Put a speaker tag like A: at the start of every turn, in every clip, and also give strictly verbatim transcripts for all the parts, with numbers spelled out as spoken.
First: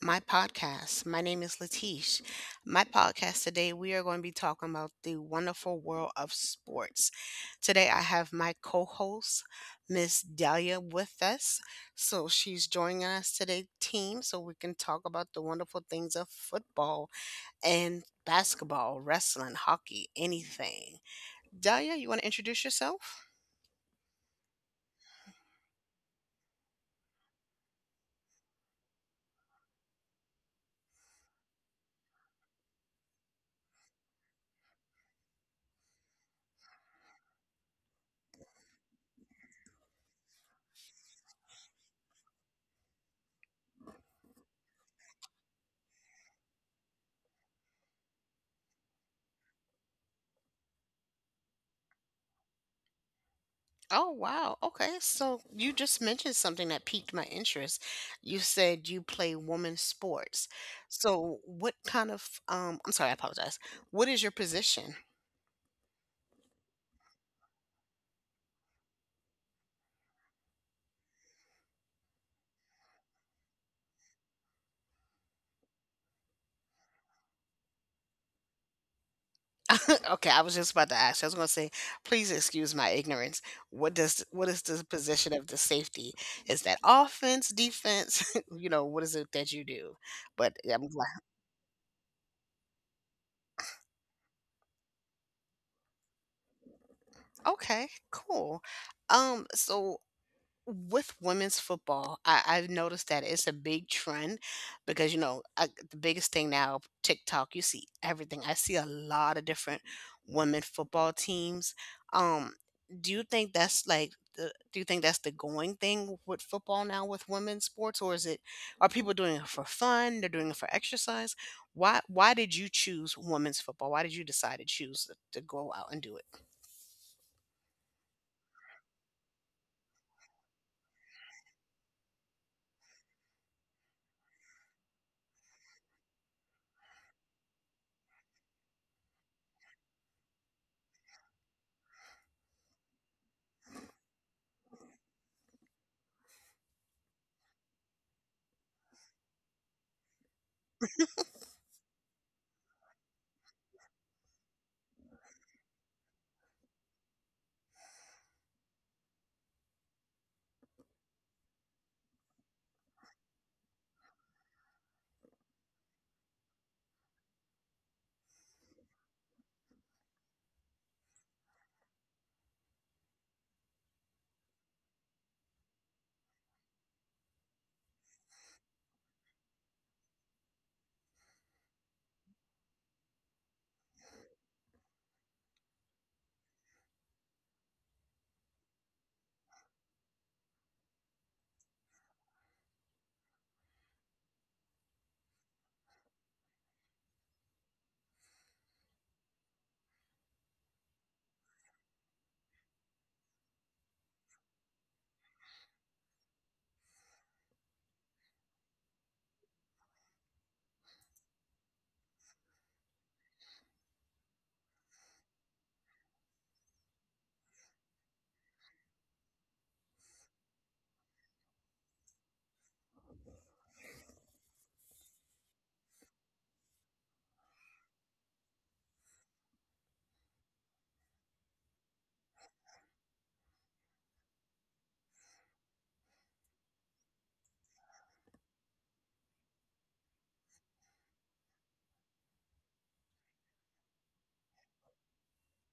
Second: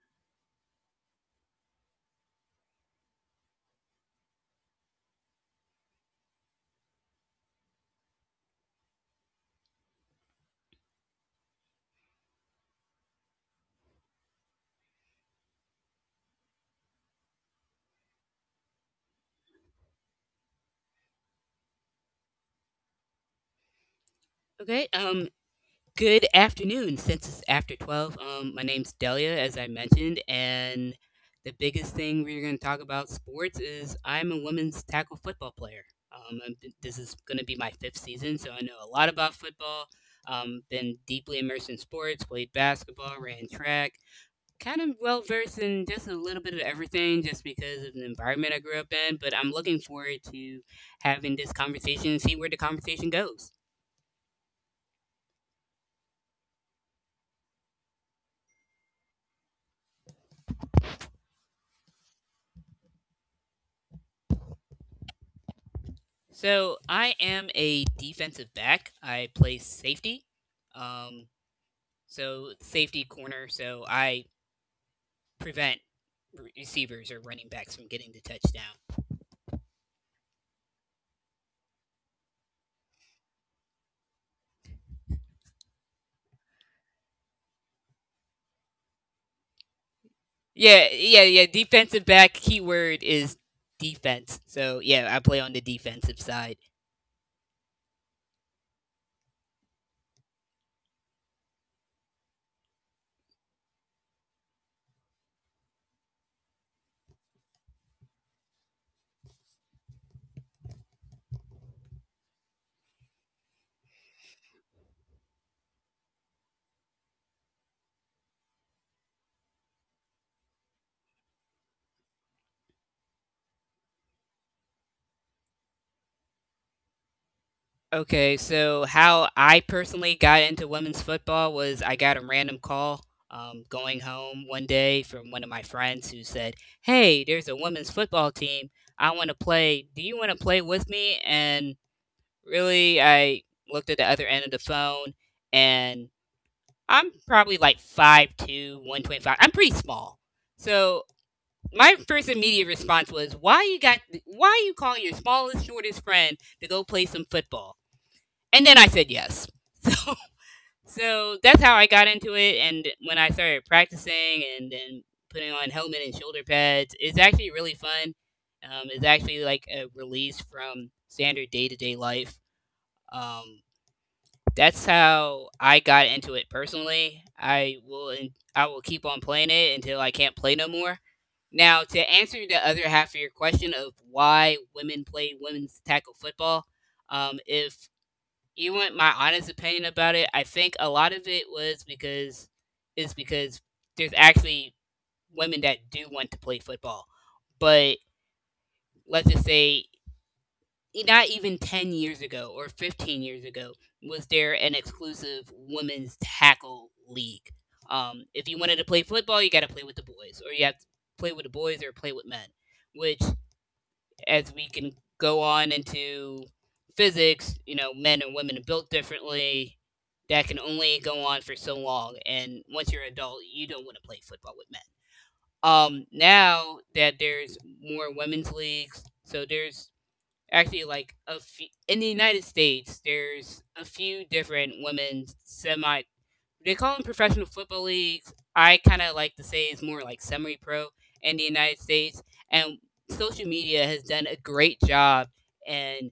A: my podcast. My name is Latish. My podcast today, we are going to be talking about the wonderful world of sports. Today, I have my co host, Miss Dahlia, with us. So she's joining us today, team, so we can talk about the wonderful things of football and basketball, wrestling, hockey, anything. Dahlia, you want to introduce yourself?
B: Okay, um, good afternoon. Since it's after twelve, um, my name's Delia, as I mentioned, and the biggest thing we're going to talk about sports is I'm a women's tackle football player. Um, I'm, this is going to be my fifth season, so I know a lot about football. Um, been deeply immersed in sports, played basketball, ran track, kind of well versed in just a little bit of everything just because of the environment I grew up in. But I'm looking forward to having this conversation see where the conversation goes.
A: Oh, wow. Okay. So you just mentioned something that piqued my interest. You said you play women's sports. So what kind of um I'm sorry, I apologize. What is your position?
B: So I am a defensive back. I play safety. Um, so safety corner. So I prevent re- receivers or running backs from getting the touchdown.
A: Okay, I was just about to ask. I was going to say, please excuse my ignorance. What does what is the position of the safety? Is that offense, defense? You know, what is it that you do? But yeah,
B: Yeah,
A: I'm
B: yeah,
A: glad.
B: yeah. Defensive back keyword is defense. So yeah, I play on the defensive side.
A: Okay, cool. Um, so with women's football, I, I've noticed that it's a big trend because you know I, the biggest thing now, TikTok. You see everything. I see a lot of different women football teams. Um, do you think that's like the? Do you think that's the going thing with football now with women's sports, or is it are people doing it for fun? They're doing it for exercise. Why Why did you choose women's football? Why did you decide to choose to go out and do it?
B: Okay, so how I personally got into women's football was I got a random call um, going home one day from one of my friends who said, "Hey, there's a women's football team. I want to play. Do you want to play with me?" And really, I looked at the other end of the phone and I'm probably like five two, one twenty-five. I'm pretty small. So my first immediate response was, Why you got, why you calling your smallest, shortest friend to go play some football? And then I said yes. So, so that's how I got into it. And when I started practicing and then putting on helmet and shoulder pads, it's actually really fun. Um, it's actually like a release from standard day to day life. Um, that's how I got into it personally. I will I will keep on playing it until I can't play no more. Now, to answer the other half of your question of why women play women's tackle football, um, if you want my honest opinion about it, I think a lot of it was because is because there's actually women that do want to play football. But let's just say e- not even ten years ago or fifteen years ago was there an exclusive women's tackle league. Um, if you wanted to play football, you got to play with the boys or you have to play with the boys or play with men, which as we can go on into physics, you know, men and women are built differently. That can only go on for so long. And once you're an adult, you don't want to play football with men. Um, now that there's more women's leagues, so there's actually like a few in the United States, there's a few different women's semi they call them professional football leagues. I kind of like to say it's more like semi pro in the United States. And social media has done a great job in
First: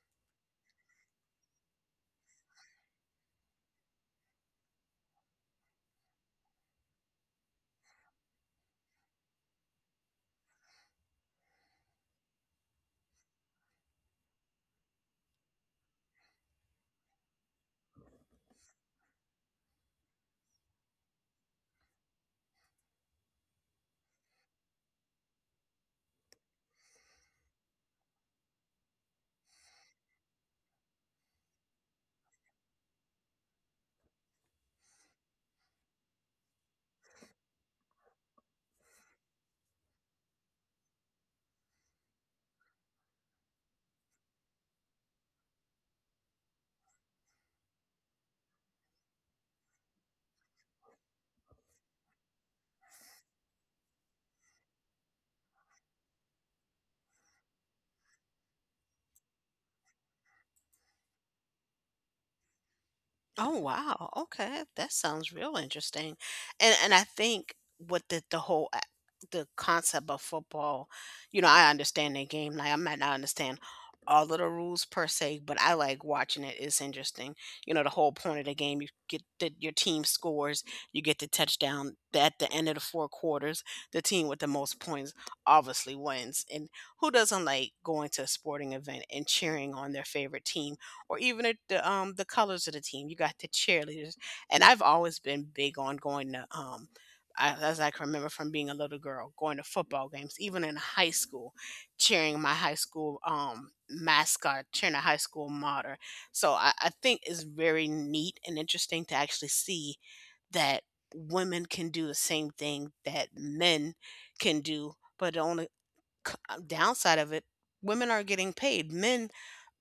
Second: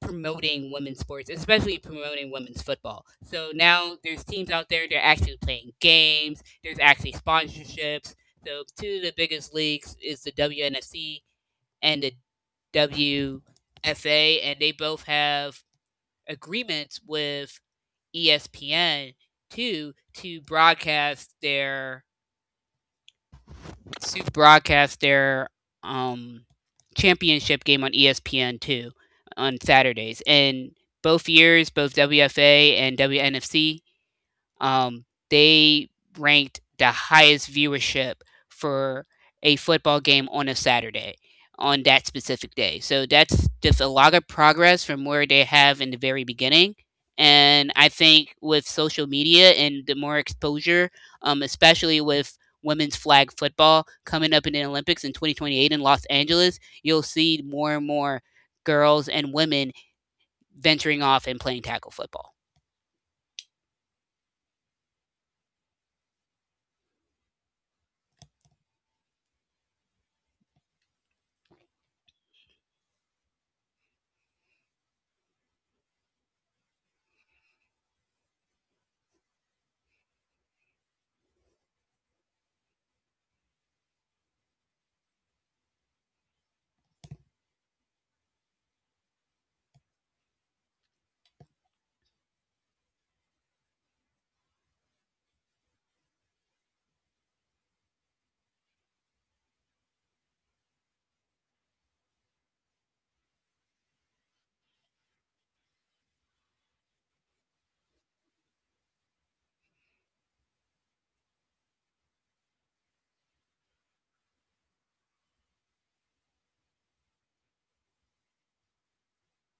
B: promoting women's sports, especially promoting women's football. So now there's teams out there, they're actually playing games, there's actually sponsorships. So two of the biggest leagues is the W N F C and the W F A, and they both have agreements with E S P N two to broadcast their to broadcast their um championship game on E S P N two on Saturdays. And both years, both W F A and W N F C um, they ranked the highest viewership for a football game on a Saturday on that specific day. So that's just a lot of progress from where they have in the very beginning. And I think with social media and the more exposure, um, especially with women's flag football coming up in the Olympics in twenty twenty-eight in Los Angeles, you'll see more and more girls and women venturing off and playing tackle football.
A: Oh wow. Okay. That sounds real interesting. And and I think with the the whole a- the concept of football, you know, I understand the game. Like I might not understand all of the rules per se, but I like watching it. It's interesting. You know, the whole point of the game, you get the, your team scores, you get the touchdown. At the end of the four quarters, the team with the most points obviously wins. And who doesn't like going to a sporting event and cheering on their favorite team, or even at the um the colors of the team? You got the cheerleaders, and I've always been big on going to um. I- As I can remember, from being a little girl, going to football games, even in high school, cheering my high school um, mascot, cheering a high school martyr. So I, I think it's very neat and interesting to actually see that women can do the same thing that men can do, but the only c- uh, downside of it, women are getting paid. Men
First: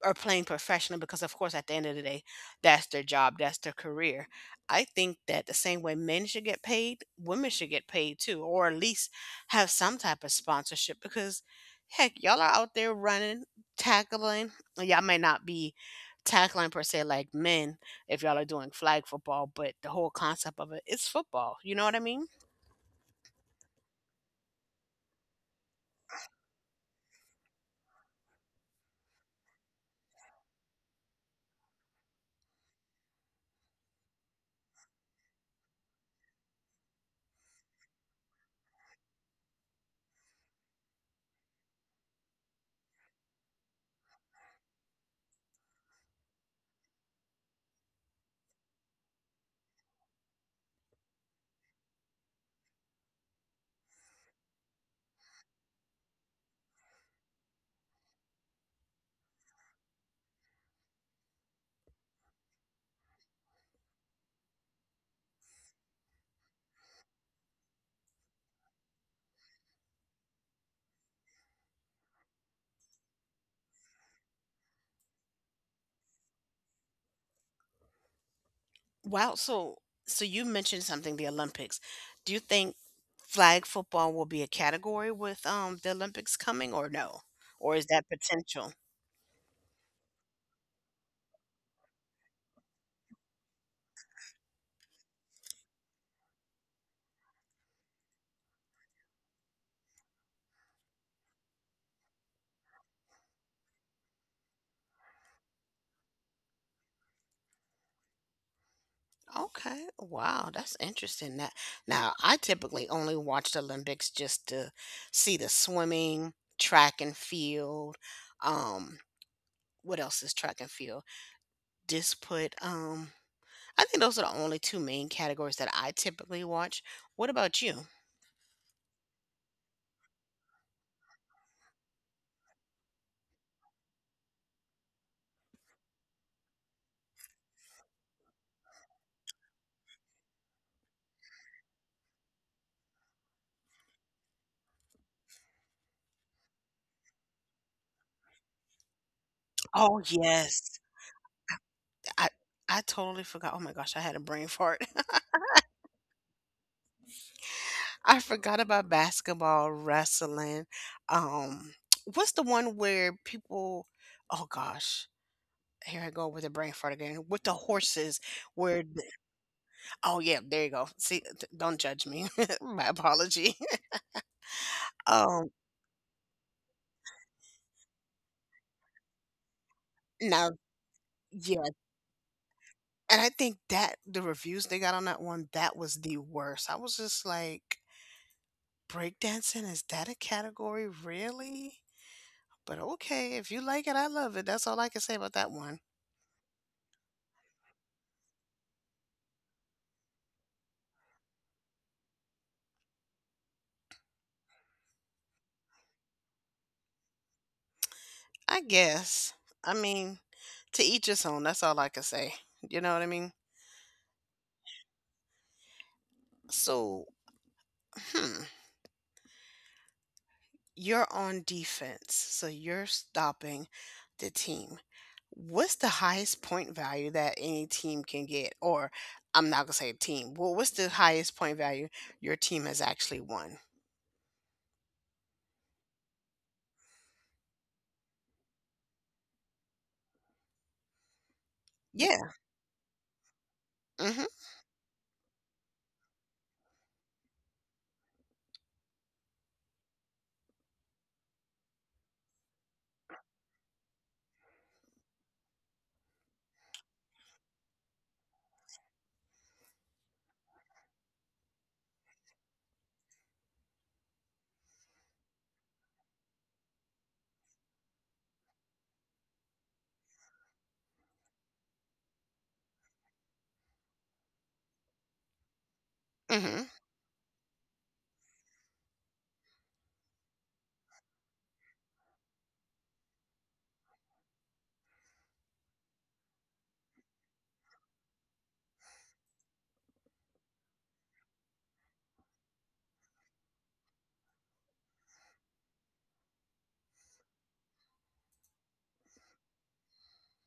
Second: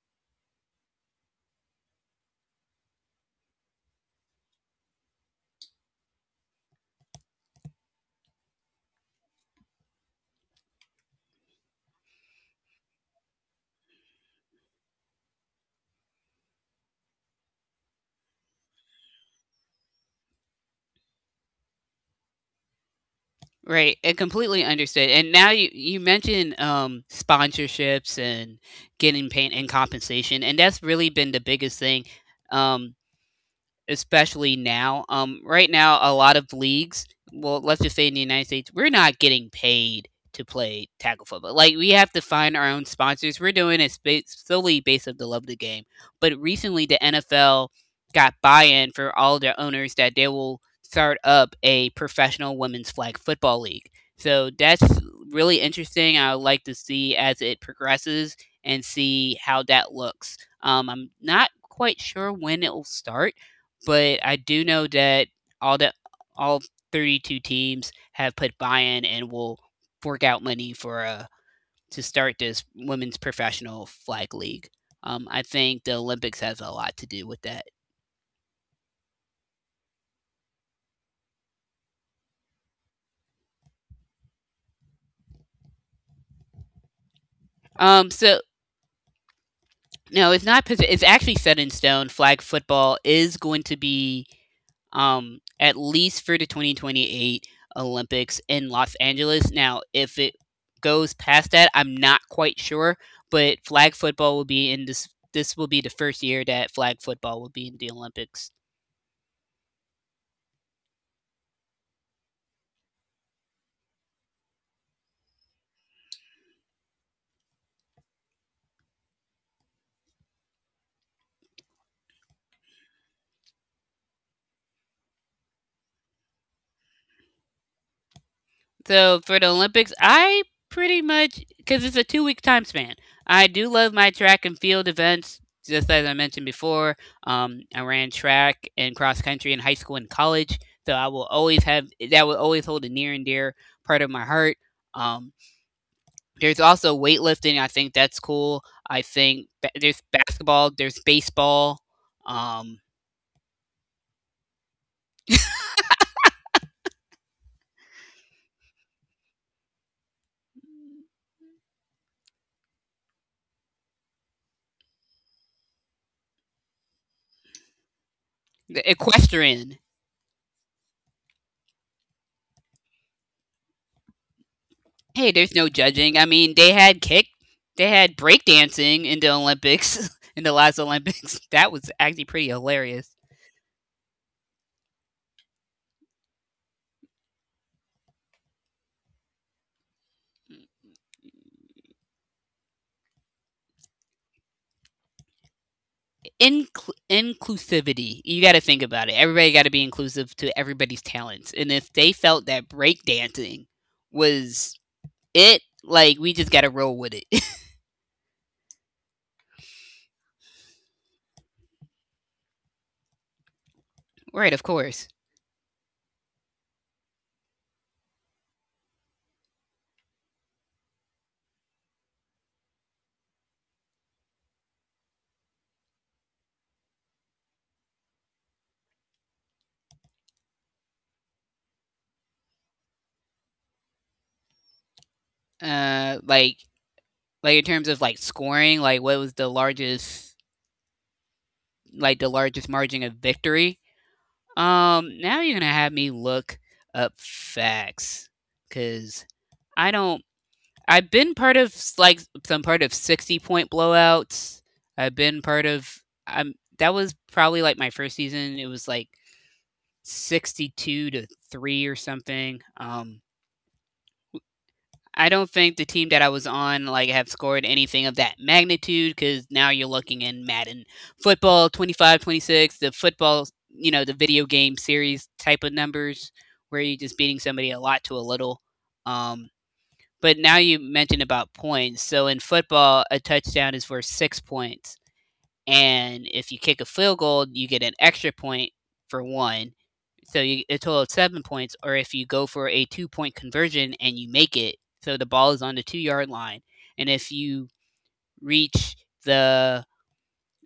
A: or playing professional, because of course at the end of the day that's their job, that's their career. I think that the same way men should get paid, women should get paid too, or at least have some type of sponsorship, because heck, y'all are out there running, tackling. Y'all may not be tackling per se like men if y'all are doing flag football, but the whole concept of it is football, you know what I mean.
B: Right, and completely understood. And now you you mentioned um, sponsorships and getting paid and compensation, and that's really been the biggest thing. Um, Especially now. Um, right now, a lot of leagues, well, let's just say in the United States, we're not getting paid to play tackle football. Like we have to find our own sponsors. We're doing it spa- solely based of the love of the game. But recently, the N F L got buy-in for all their owners that they will start up a professional women's flag football league. So that's really interesting. I would like to see as it progresses and see how that looks. Um, I'm not quite sure when it will start, but I do know that all the all thirty-two teams have put buy-in and will fork out money for uh to start this women's professional flag league. Um, I think the Olympics has a lot to do with that.
A: Wow, so so you mentioned something, the Olympics. Do you think flag football will be a category with um the Olympics coming, or no? Or is
B: Um,
A: that
B: so
A: potential?
B: no, it's not. posi- It's actually set in stone. Flag football is going to be, um, at least for the twenty twenty-eight Olympics in Los Angeles. Now, if it goes past that, I'm not quite sure. But flag football will be in this. This will be the first year that flag football will be in the Olympics.
A: Okay. Wow, that's interesting. That Now I typically only watch the Olympics just to see the swimming, track and field. Um, what else is track and field? Just put um I think those are the only two main categories that I typically watch. What about you?
B: So for the Olympics, I pretty much because it's a two week time span. I do love my track and field events. Just as I mentioned before, um, I ran track and cross country in high school and college, so I will always have that will always hold a near and dear part of my heart. Um, there's also weightlifting. I think that's cool. I think ba- there's
A: Oh
B: basketball. There's
A: yes.
B: baseball.
A: I
B: Um,
A: I totally forgot. Oh my gosh, I had a brain fart. I forgot about basketball, wrestling. Um, what's the one where people? Oh gosh, here I go with a brain fart again. With the horses,
B: the
A: where? th-
B: equestrian.
A: Oh yeah, there you go. See, th- don't judge me. My apology.
B: Hey, there's
A: Um,
B: no judging. I mean, they had kick, they had breakdancing in the Olympics, in the
A: now.
B: last Olympics. That was
A: Yeah,
B: actually pretty hilarious.
A: and I think that the reviews they got on that one, that was the worst. I was just like, breakdancing, is that a category? Really? But okay, if you like it, I love it. That's all I can say about that one.
B: Incl- inclusivity. You got to think about it. Everybody got to be inclusive to everybody's talents. And if they felt that breakdancing was it, like we just got to roll with it.
A: I guess. I mean, to each his own. That's all I can say. You know what I mean?
B: Right, of course.
A: So, hmm, you're on defense. So you're stopping the team. What's the highest point value that any team can get? Or I'm not going to say team. Well, what's the highest point value your team has actually won?
B: Uh, like like in terms of like scoring, like what was the largest like the
A: Yeah.
B: largest margin of victory?
A: Mm-hmm.
B: Um, now you're gonna have me look up facts, cause I don't. I've been part of s- like some part of sixty point blowouts. I've been part of. I'm That was probably like my first season. It was like sixty-two to three or something. Um, I don't think the team that I was on, like, have scored anything of that magnitude because now you're looking in Madden football twenty five twenty six, the football, you know, the video game series type of numbers, where
A: Mm-hmm.
B: you're just beating somebody a lot to a little. Um, but now you mentioned about points, so in football, a touchdown is worth six points, and if you kick a field goal, you get an extra point for one. So you, a total of seven points, or if you go for a two point conversion and you make it, so the ball is on the two yard line, and if you reach the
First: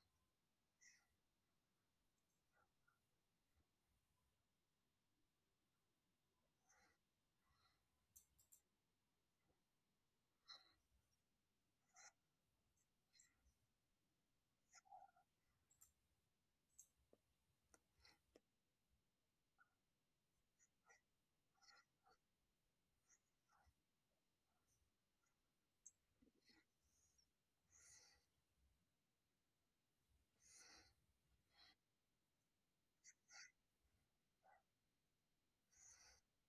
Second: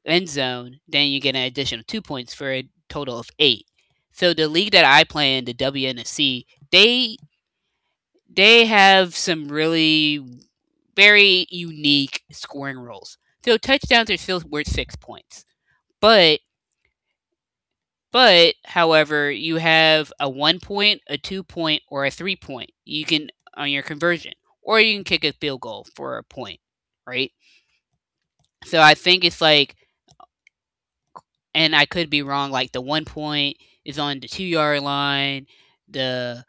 B: end zone, then you get an additional two points for a total of eight. So the league that I play in, the W N F C, they they have some really very unique scoring rules. So touchdowns are still worth six points, but But, however, you have a one point, a two point, or a three point. You can on your conversion, or you can kick a field goal for a point, right? So I think it's like, and I could be wrong. Like the one point is on the two yard line, the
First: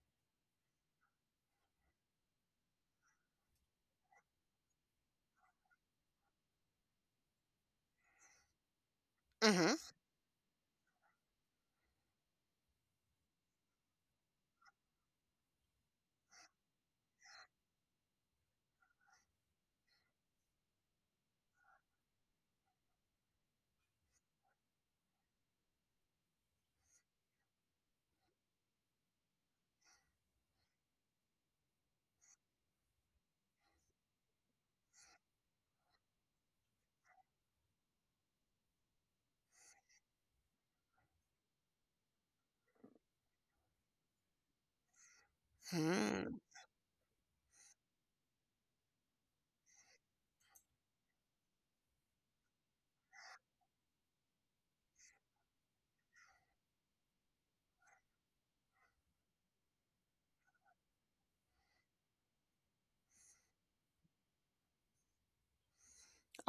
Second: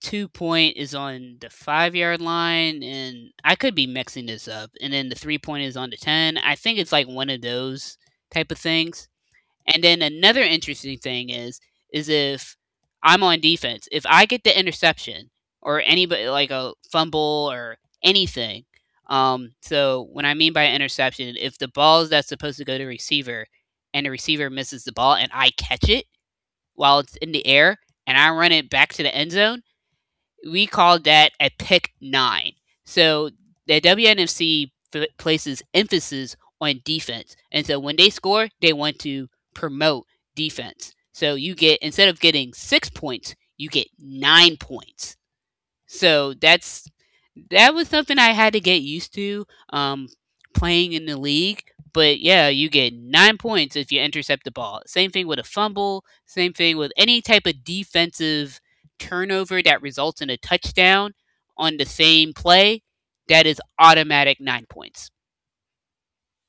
B: two point is on the five yard line, and I could be mixing this up. And then the three point is on the ten. I think it's like one of those type of things.
A: Mm-hmm.
B: And then another interesting thing is is if I'm on defense, if I get the interception or anybody like a fumble or anything. Um, so when I mean by interception, if the ball is that's supposed to go to receiver and the receiver misses the ball and I catch it while it's in the air and I run it back to the end zone, we call that a pick nine. So the W N F C places emphasis on defense, and so when they score, they want to promote defense. So you get instead of getting six points, you get nine points. So
A: Mm-hmm.
B: that's that was something I had to get used to um, playing in the league. But yeah, you get nine points if you intercept the ball. Same thing with a fumble. Same thing with any type of defensive turnover that results in a touchdown on the same play. That is automatic nine points.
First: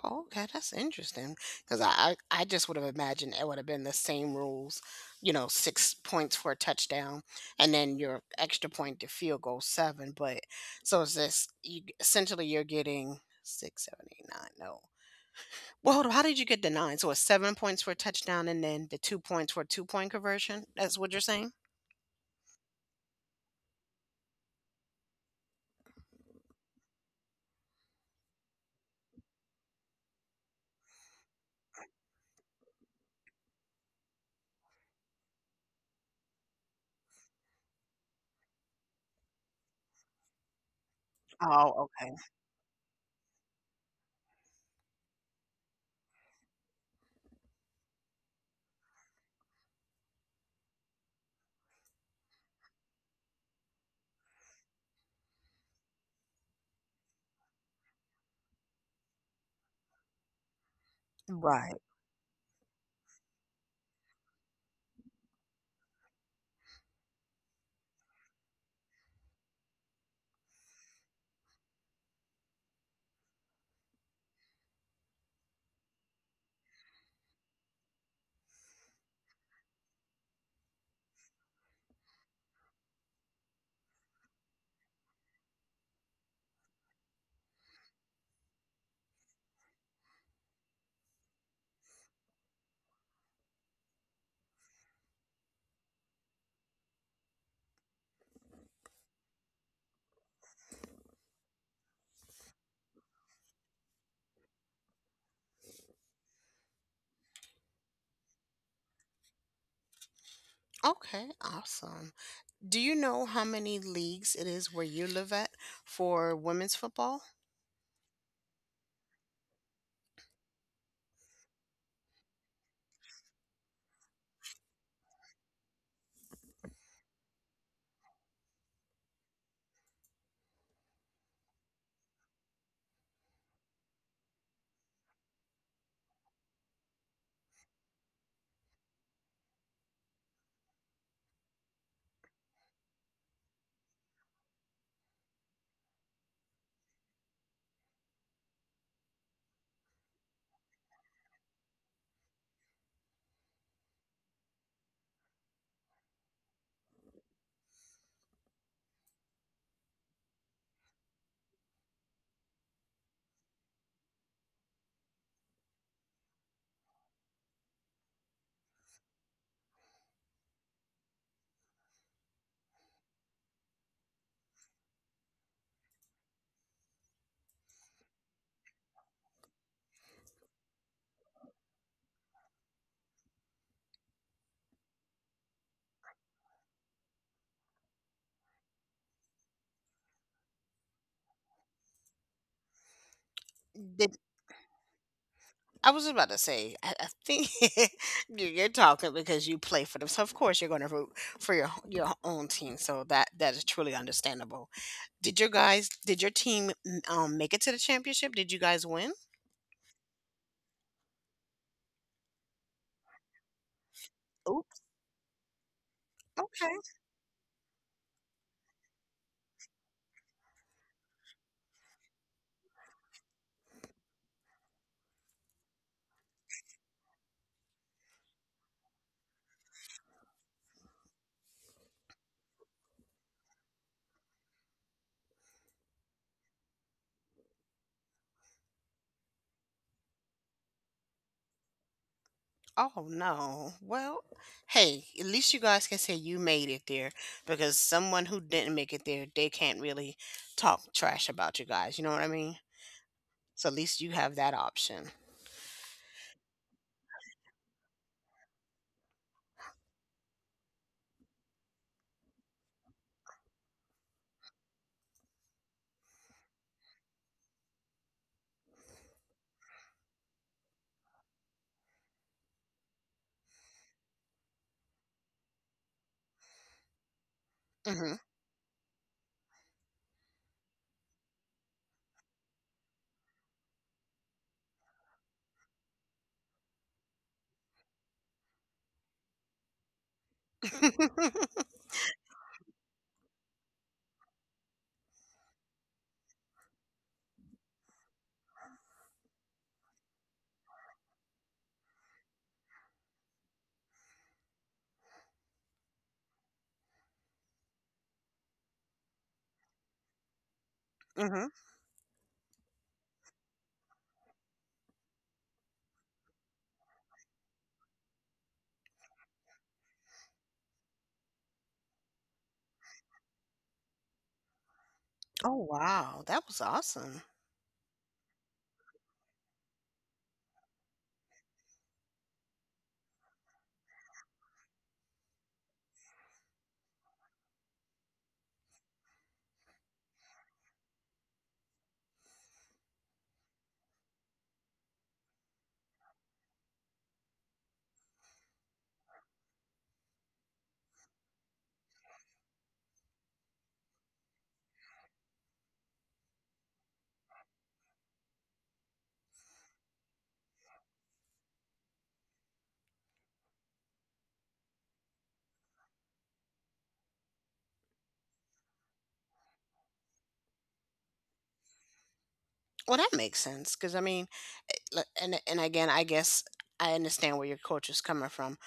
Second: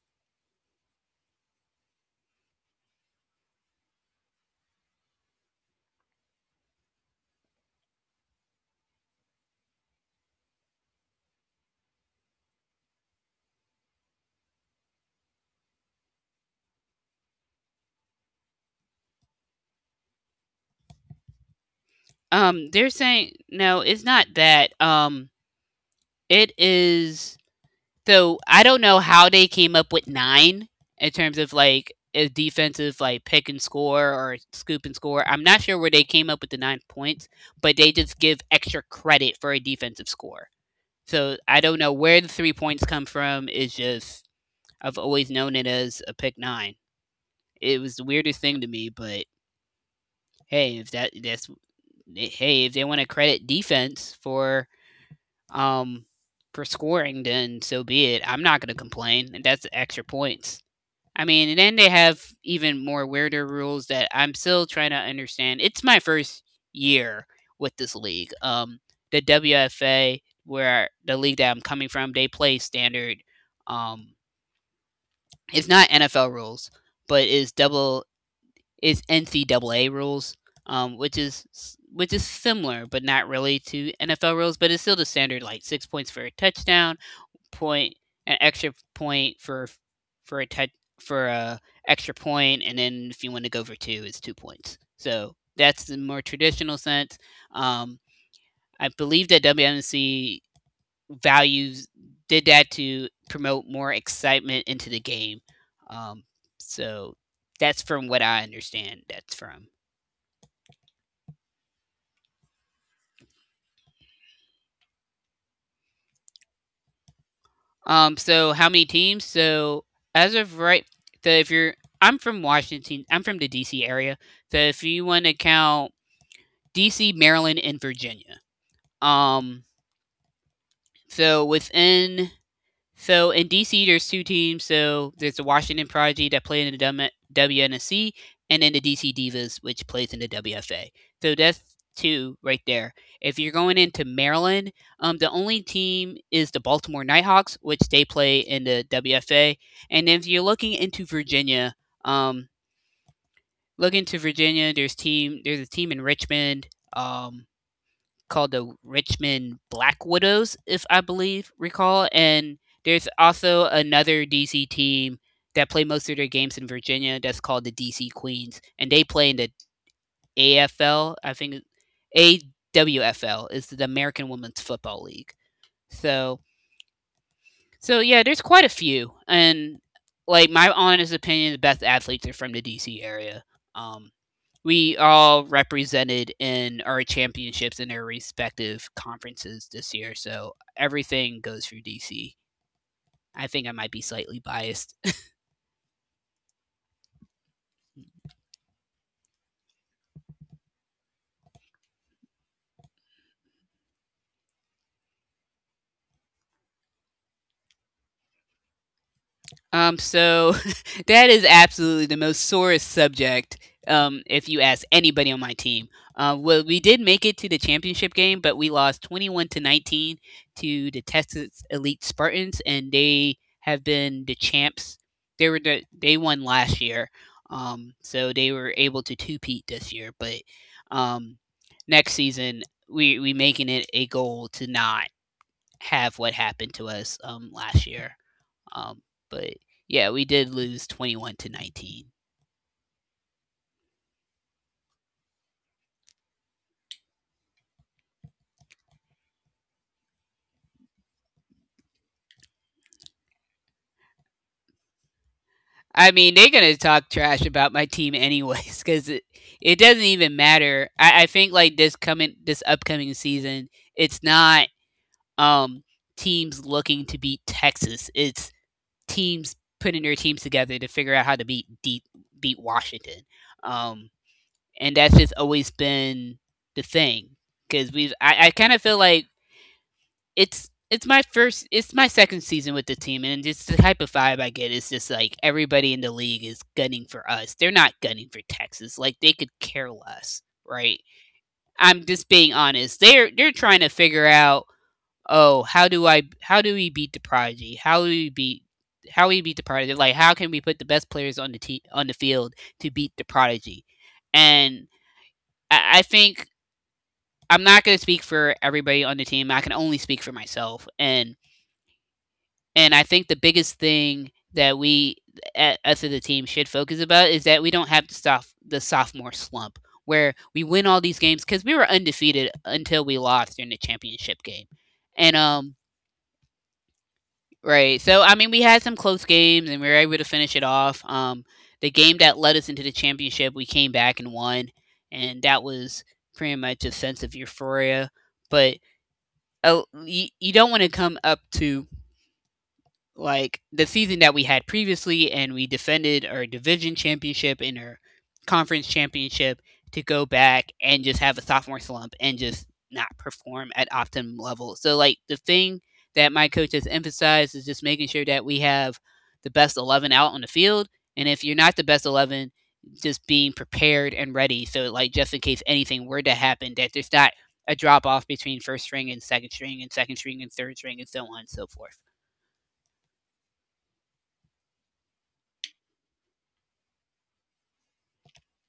A: Oh, okay, that's interesting. Because I, I, I just would have imagined it would have been the same rules, you know, six points for a touchdown, and then your extra point to field goal seven. But so is this? You essentially you're getting six, seven, eight, nine. No, well, hold on, how did you get the nine? So it's seven points for a touchdown, and then the two points for a two point conversion. That's what you're saying.
B: Um, they're saying no, it's not that. Um, it is So I don't know how they came up with nine in terms of like a defensive like pick and score or scoop and score. I'm not sure where they came up with the nine points, but they just give extra credit for a defensive score. So I don't
A: Oh,
B: know
A: okay.
B: where the three points come from. It's just I've always known it as a pick nine. It was the weirdest thing to me, but hey, if that that's hey, if they want to credit defense for um for scoring, then so be it. I'm not going to complain. That's extra points. I mean, and then
A: Right.
B: they have even more weirder rules that I'm still trying to understand. It's my first year with this league. Um, the W F A, where the league that I'm coming from, they play standard. Um, it's not N F L rules, but is double is N C double A rules, um, which is which is similar but not really to N F L rules, but it's still the standard like six points for a touchdown, point, an extra point for for a tou- for a extra point, and then if you want to go for two, it's two points. So that's the more traditional sense. Um, I believe that W M C values did that to promote more excitement into the game. Um, so that's from what I understand. That's from.
A: Okay, awesome. Do you know how many leagues it is where you live at for women's football?
B: Um, so how many teams? So as of right, so if you're, I'm from Washington. I'm from the D C area. So if you want to count D C, Maryland, and Virginia. Um, so within so in D C, there's two teams. So there's the Washington Prodigy that play in the W- WNSC, and then the D C Divas, which plays in the W F A. So that's two right there. If you're going into Maryland, um, the only team is the Baltimore Nighthawks, which they play in the W F A. And if you're looking into Virginia, um, look into Virginia. There's team. There's a team in Richmond. Um, called the Richmond Black Widows, if I believe recall, and there's also another D C team that play most of their games in Virginia that's called the D C Queens, and they play in the A F L. I think A W F L is the American Women's Football League. So, so yeah, there's quite a few, and like my honest opinion, the best athletes are from the D C area. Um, we all represented in our championships in our respective conferences this year. So everything goes through D C. I think I might be
A: Did
B: slightly biased.
A: I was about to say, I, I think you- you're talking because you play for them, so of course you're going to root for your your own team. So that that is truly understandable. Did your guys, did your team mm, um, make it to the championship? Did you guys win?
B: Um, so that is absolutely the most sorest subject. Um, if you
A: Oops.
B: ask anybody on my team, uh, well, we did make it to the championship game, but we lost twenty-one to nineteen to the Texas Elite Spartans, and they have been the champs. They were the, they won last year, um, so they were able to two-peat this year. But um, next season, we we making it a goal to not have what happened to us um, last year. Um, but yeah, we did lose twenty-one to nineteen.
A: Oh no. Well, hey, at least you guys can say you made it there, because someone who didn't make it there, they can't really talk trash about you guys. You know what I mean? So at least you have that option.
B: I mean, they're gonna talk trash about my team anyways, because it, it doesn't even matter. I, I think like this coming this upcoming season, it's not um teams looking to beat Texas. It's teams putting their teams together to figure out how to beat beat, beat Washington. Um, and that's just always been the thing because we've.
A: hmm
B: I, I kind of feel like it's it's my first it's my second season with the team and just the type of vibe I get is just like everybody in the league is gunning for us. They're not gunning for Texas. Like they could care less, right? I'm just being honest. They're they're trying to figure out, oh, how do I how do we beat the Prodigy? How do we beat how we beat the Prodigy? Like how can we put the best players on the te- on the field to beat the Prodigy? And I, I think I'm not going to speak for everybody on the team. I can only speak for myself. And
A: hmm
B: And I think the biggest thing that we a- us as a team should focus about is that we don't have the soft the sophomore slump where we win all these games because we were undefeated until we lost in the championship game. And
A: Oh
B: um
A: wow, that was awesome.
B: right, so I mean we had some close games and we were able to finish it off. Um the game that led us into the championship, we came back and won, and that was pretty much a sense of euphoria. But uh, you, you don't want to come up to like the season that we had previously, and we defended our division championship and our conference championship to go back and just have a sophomore slump and just not perform at optimum level. So, like, the thing that my coach has emphasized is just making sure that we have the best eleven out on the field. And if you're not the best eleven, just being prepared and ready. So, like, just in case anything were to happen, that there's not a drop off between first string and second string and second string and third string and so on and so forth.
A: Well, that makes sense because I mean, it- like, and and again, I guess I understand where your coach is coming from.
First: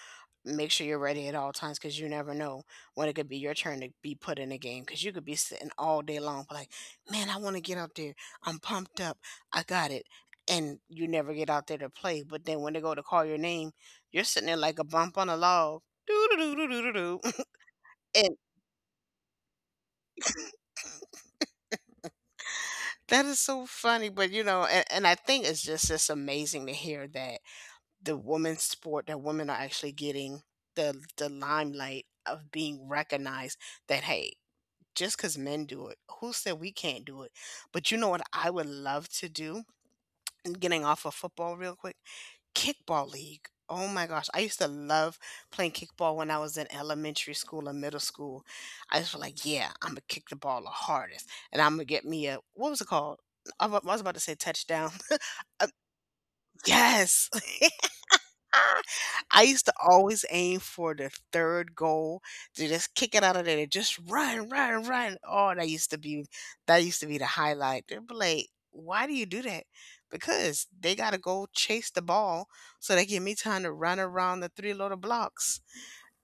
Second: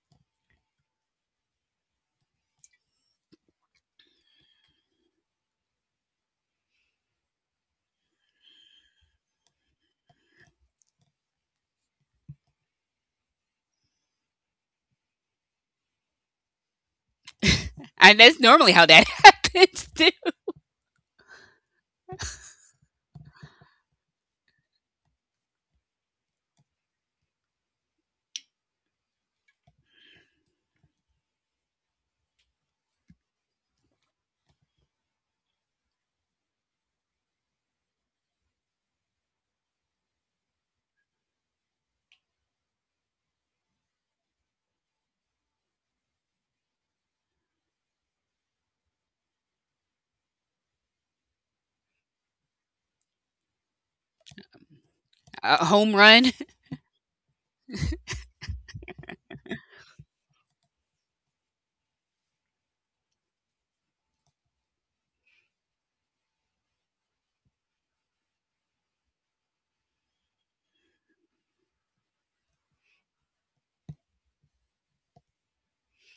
A: Make sure you're ready at all times, because you never know when it could be your turn to be put in a game. Because you could be sitting all day long, but like, man, I want to get out there, I'm pumped up, I got it. And you never get out there to play, but then when they go to call your name, you're sitting there like a bump on a log, doo doo doo doo doo doo.
B: And
A: And
B: that's normally how that happens too.
A: that is so funny. But you know, and, and I think it's just just amazing to hear that the women's sport, that women are actually getting the the limelight of being recognized, that hey, just because men do it, who said we can't do it? But you know what I would love to do? And getting off of football real quick, kickball league. Oh my gosh, I used to love playing kickball when I was in elementary school and middle school. I just was like, yeah, I'm gonna kick the ball the hardest, and I'm gonna get me a, what was it called? I wa- I was about to say touchdown. Uh,
B: A home run.
A: yes, I used to always aim for the third goal to just kick it out of there, to just run, run, run. Oh, that used to be that used to be the highlight. They'd be like, why do you do that? Because they gotta go chase the ball, so they give me time to run around the three little blocks.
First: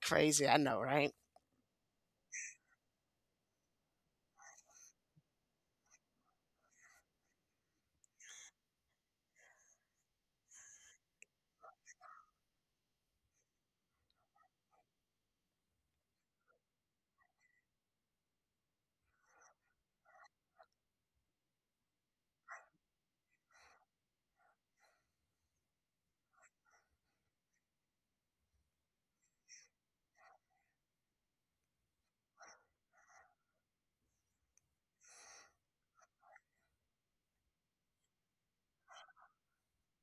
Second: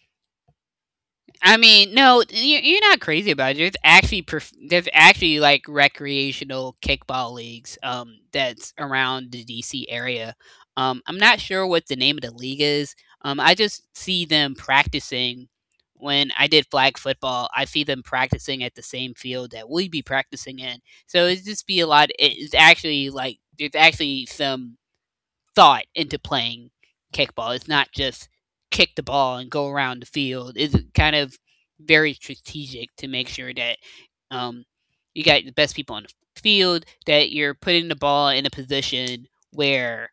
A: Crazy, I know, right?
B: I mean, no, you- you're not crazy about it. There's actually prof- there's actually like recreational kickball leagues um that's around the D C area. Um, I'm not sure what the name of the league is. Um, I just see them practicing. When I did flag football, I see them practicing at the same field that we be practicing in. So it's just be a lot. It's actually like there's actually some thought into playing kickball. It's not just kick the ball and go around the field. It's kind of very strategic to make sure that um, you got the best people on the field, that you're putting the ball in a position where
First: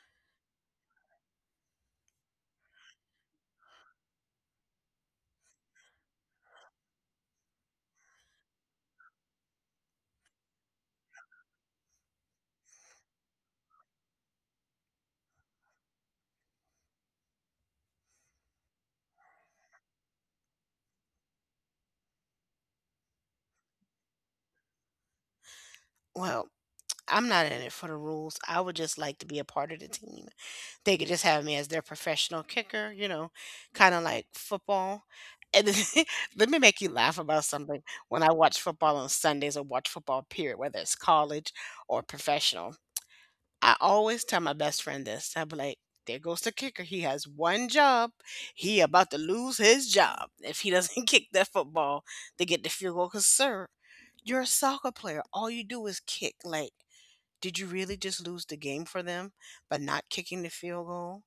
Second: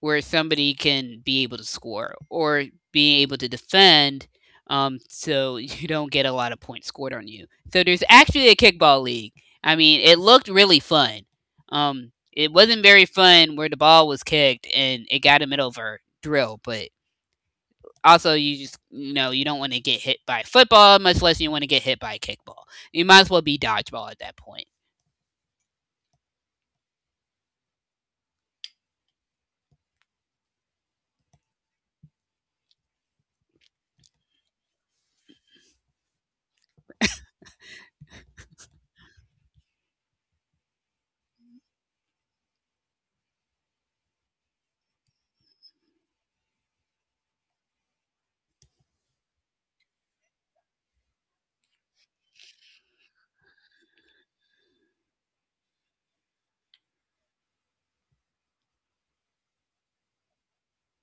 B: where somebody can be able to score or being able to defend, um, so you don't get a lot of points scored on you. So there's actually a kickball league. I mean, it looked really fun. Um, it wasn't very fun where the ball was kicked and it got a middle of a drill, but also you just you know you don't want to get hit by football much less you want to get hit by a kickball. You might as well be dodgeball at that point.
A: Well, I'm not in it for the rules. I would just like to be a part of the team. They could just have me as their professional kicker, you know, kind of like football. And let me make you laugh about something. When I watch football on Sundays, or watch football, period, whether it's college or professional, I always tell my best friend this. I'll be like, there goes the kicker. He has one job. He about to lose his job if he doesn't kick that football to get the field goal. Because, sir, you're a soccer player. All you do is kick. Like, did you really just lose the game for them by not kicking the field goal?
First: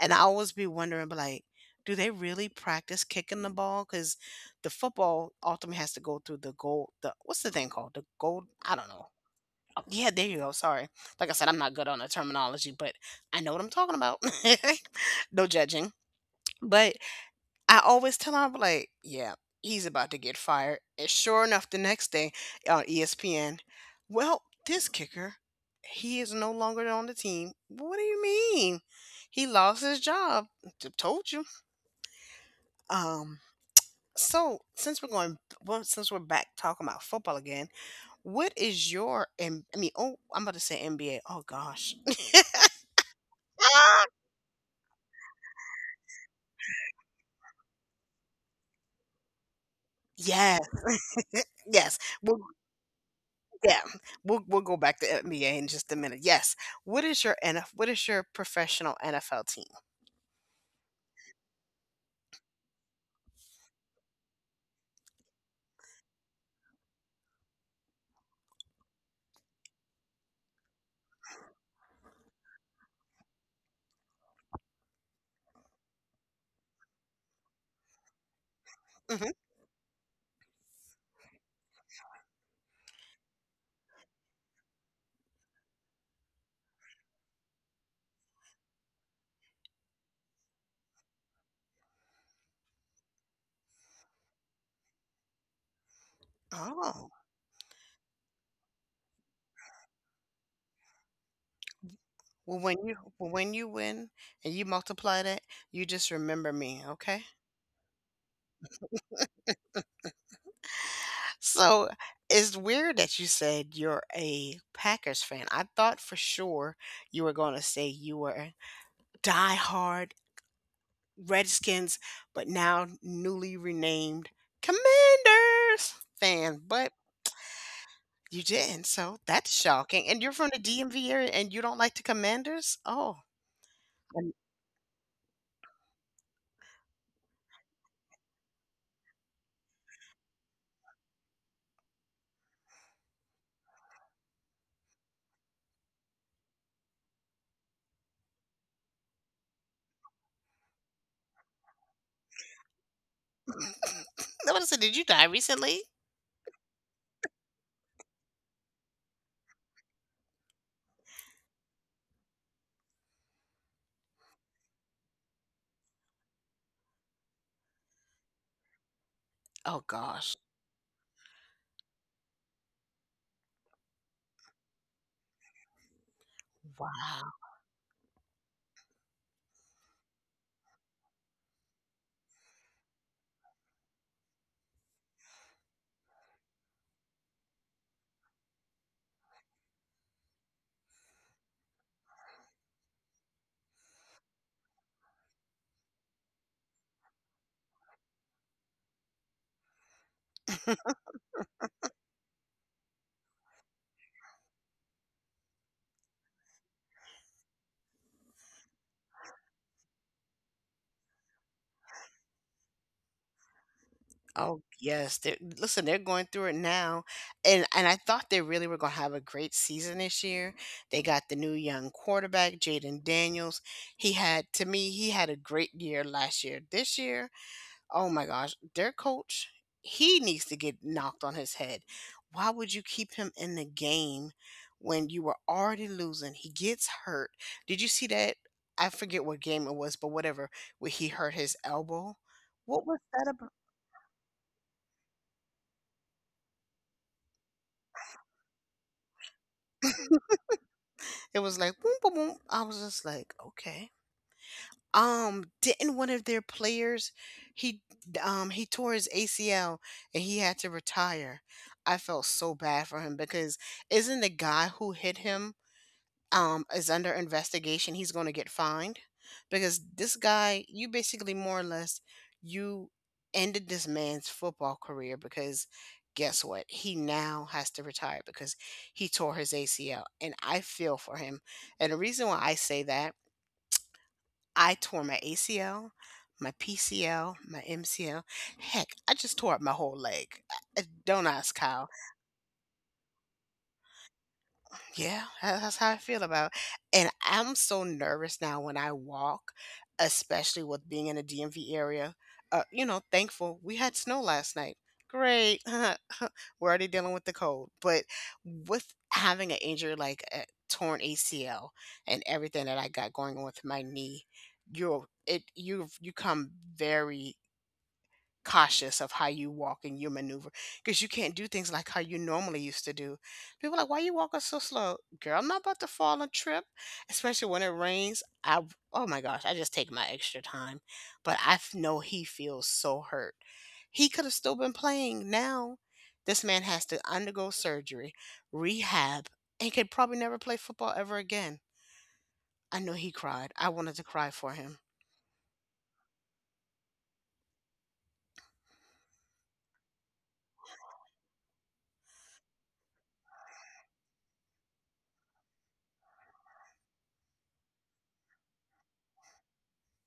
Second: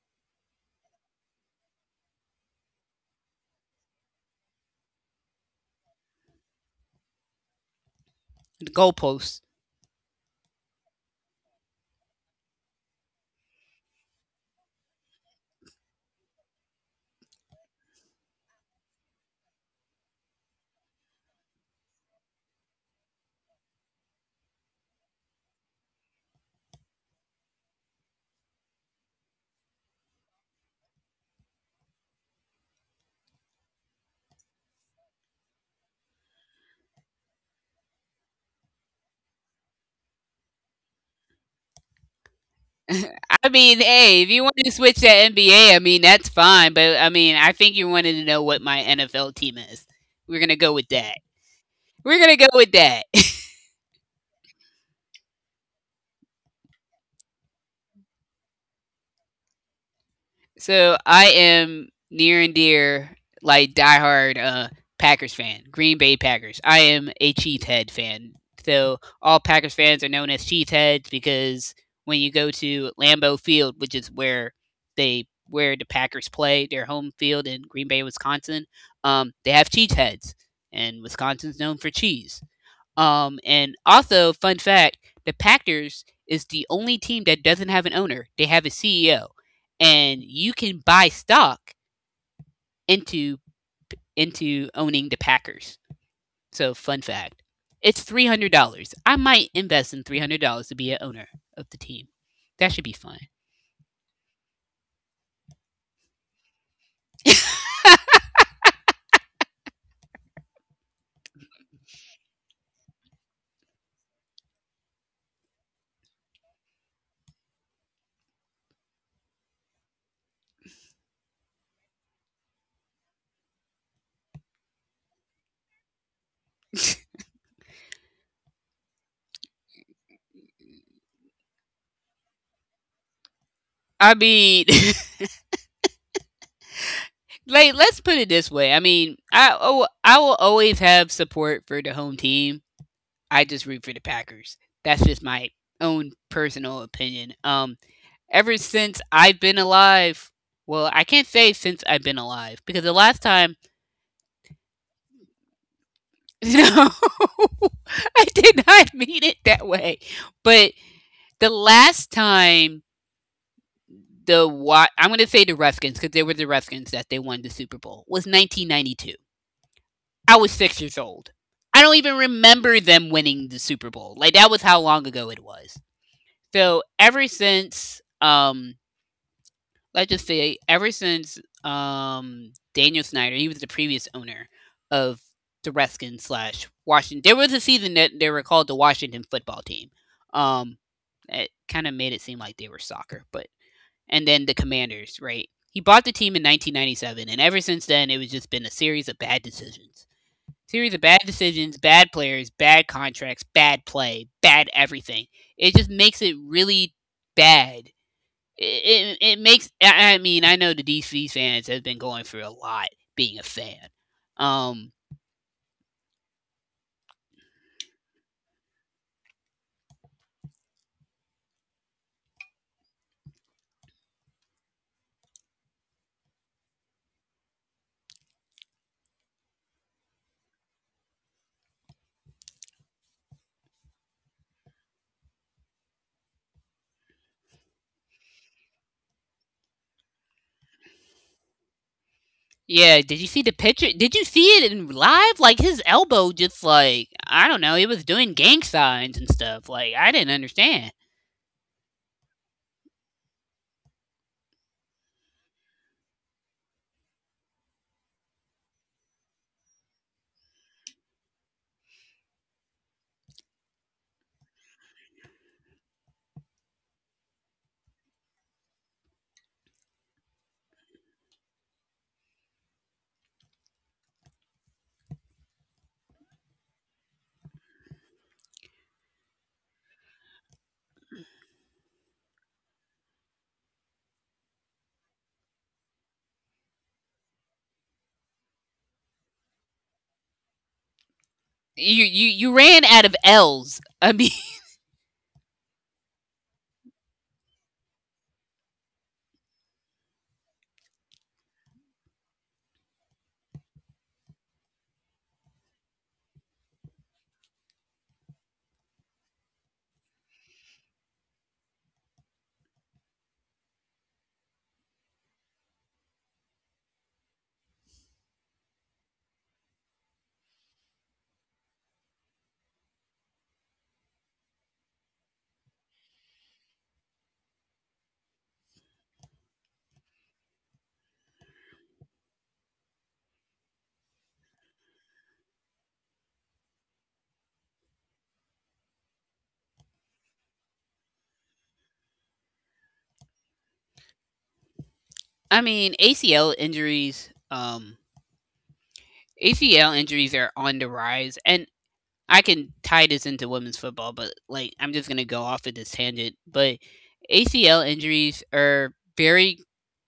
A: And I always be wondering, but like, do they really practice kicking the ball? Because the football ultimately has to go through the goal. The, what's the thing called? The goal.
B: The
A: I don't know.
B: goalposts.
A: Oh, yeah, there you go. Sorry. Like I said, I'm not good on the terminology, but I know what I'm talking about. No judging. But I always tell 'em, I'm like, "Yeah, he's about to get fired." And sure enough, the next day on E S P N, well, this kicker, he is no longer on the team. What do you mean? He lost his job. T- Told you. Um. So since we're going, well, since we're back talking about football again, what is your? M- I mean, oh, I'm about to say N B A. Oh gosh.
B: I mean, hey, if you want to switch to N B A, I mean that's fine. But I mean, I think you wanted to know what my N F L team is. We're gonna go
A: Yes.
B: with that.
A: Yes.
B: We're gonna
A: We're
B: go with that.
A: Yeah, we'll we'll go back to N B A in just a minute. Yes. What is your N F what is your professional N F L team?
B: So I am near and dear, like diehard uh, Packers fan, Green Bay Packers. I am a cheesehead fan. So all Packers fans are known as cheeseheads because when you go to Lambeau Field, which is where they where the Packers play, their home field in Green Bay, Wisconsin, um,
A: Mhm.
B: they have cheeseheads, and Wisconsin's known for cheese. Um, and also, fun fact: the Packers is the only team that doesn't have an owner; they have a C E O, and you can buy stock into into owning the Packers. So, fun
A: Oh.
B: fact: it's three hundred dollars. I might invest in three hundred dollars to be an owner of the team. That
A: Well,
B: should be
A: when you
B: fun.
A: well, when you win and you multiply that, you just remember me, okay? So it's weird that you said you're a Packers fan. I thought for sure you were going to say you were diehard Redskins, but now newly renamed Commanders fan. But You didn't, so that's shocking, and you're from the D M V area and you don't like the Commanders? Oh,
B: I
A: and
B: mean, like let's put it this way. I mean, I oh, I will always have support for the home team. I just root for the Packers. That's just my own personal opinion. Um, ever since I've been alive. Well, I can't say since I've been alive because the last time,
A: I wanna say, did you die recently?
B: no, I did not mean it that way. But the last time the Wa- I'm going to say the Redskins because they were the Redskins that they won the Super Bowl was nineteen ninety-two.
A: Oh
B: I was
A: gosh.
B: six years old. I don't even remember them winning the Super Bowl. Like that was how long ago it was. So ever
A: Wow.
B: since um let's just say ever since um Daniel Snyder, he was the previous owner of the Redskins slash Washington. There was a season that they were called the Washington football team. Um, it kind of made it seem like they were soccer, but and then the Commanders, right? He bought the team in nineteen ninety-seven, and ever since then, it was just been a series of bad decisions. Series of bad decisions, bad players, bad contracts, bad play, bad everything. It just makes it really bad it, it, it makes I I mean I know the D C fans have been going through a lot being a fan.
A: Oh,
B: Um
A: yes, they're listen, they're going through it now, and and I thought they really were gonna have a great season this year. They got the new young quarterback, Jaden Daniels. He had To me, he had a great year last year. This year, oh my gosh, their coach, he needs to get knocked on his head. Why would you keep him in the game when you were already losing? He gets hurt. Did you see that? I forget what game it was, but whatever, where he hurt his elbow.
B: yeah,
A: What was
B: did you see
A: that
B: the
A: about?
B: picture? Did you see it in live? Like his elbow just like I don't know, it was doing gang signs and stuff. Like I didn't understand.
A: It was like boom, boom, boom. I was just like, okay. Um, didn't one of their players, he um he tore his A C L and he had to retire. I felt so bad for him because isn't the guy who hit him, um, is under investigation, he's going to get fined because this guy, you basically more or less, you ended this man's football career because guess what? He now has to retire because he tore his A C L. And I feel for him. And the reason why I say that, I tore my A C L, my P C L, my M C L. Heck, I just tore up my whole leg. Uh, Don't ask
B: You
A: how.
B: you you ran out of L's. I mean
A: Yeah, tha- that's how I feel about it. And I'm so nervous now when I walk, especially with being in a D M V area. Uh, you know, thankful we had snow last night. Great. We're already dealing with the cold. But with having an injury like a torn A C L and everything that I got going on with my knee, you're it you you come very cautious of how you walk and you maneuver because you can't do things like how you normally used to do. People are like, why you walking so slow? Girl, I'm not about to fall and trip, especially when it rains. I Oh my gosh, I just take my extra time. But I f- know he feels so hurt. He could have still been playing now. This man has to undergo surgery, rehab, and could probably never play football ever again. I know he cried. I wanted to cry for him.
B: I mean A C L injuries um A C L injuries are on the rise and I can tie this into women's football, but like I'm just gonna go off at this tangent. But A C L injuries are very.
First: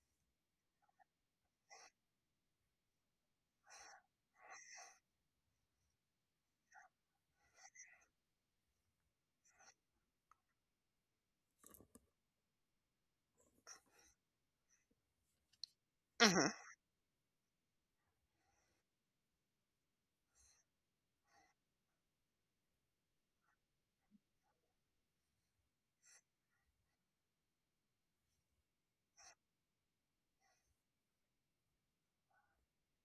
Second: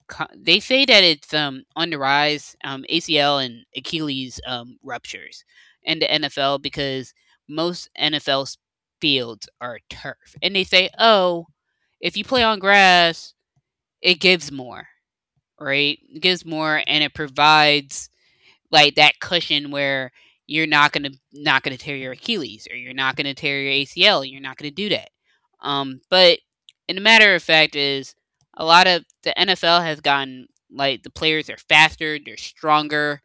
B: co- They say that it's um on the rise. Um, A C L and Achilles um ruptures in the N F L because most N F L fields are turf, and they say, oh, if you play on grass, it gives more, right? It gives
A: Hmm
B: more, and it provides like that cushion where you're not gonna not gonna tear your Achilles, or you're not gonna tear your A C L. You're not gonna do that. Um, but in a matter of fact, is a lot of the N F L has gotten like the players are faster, they're stronger,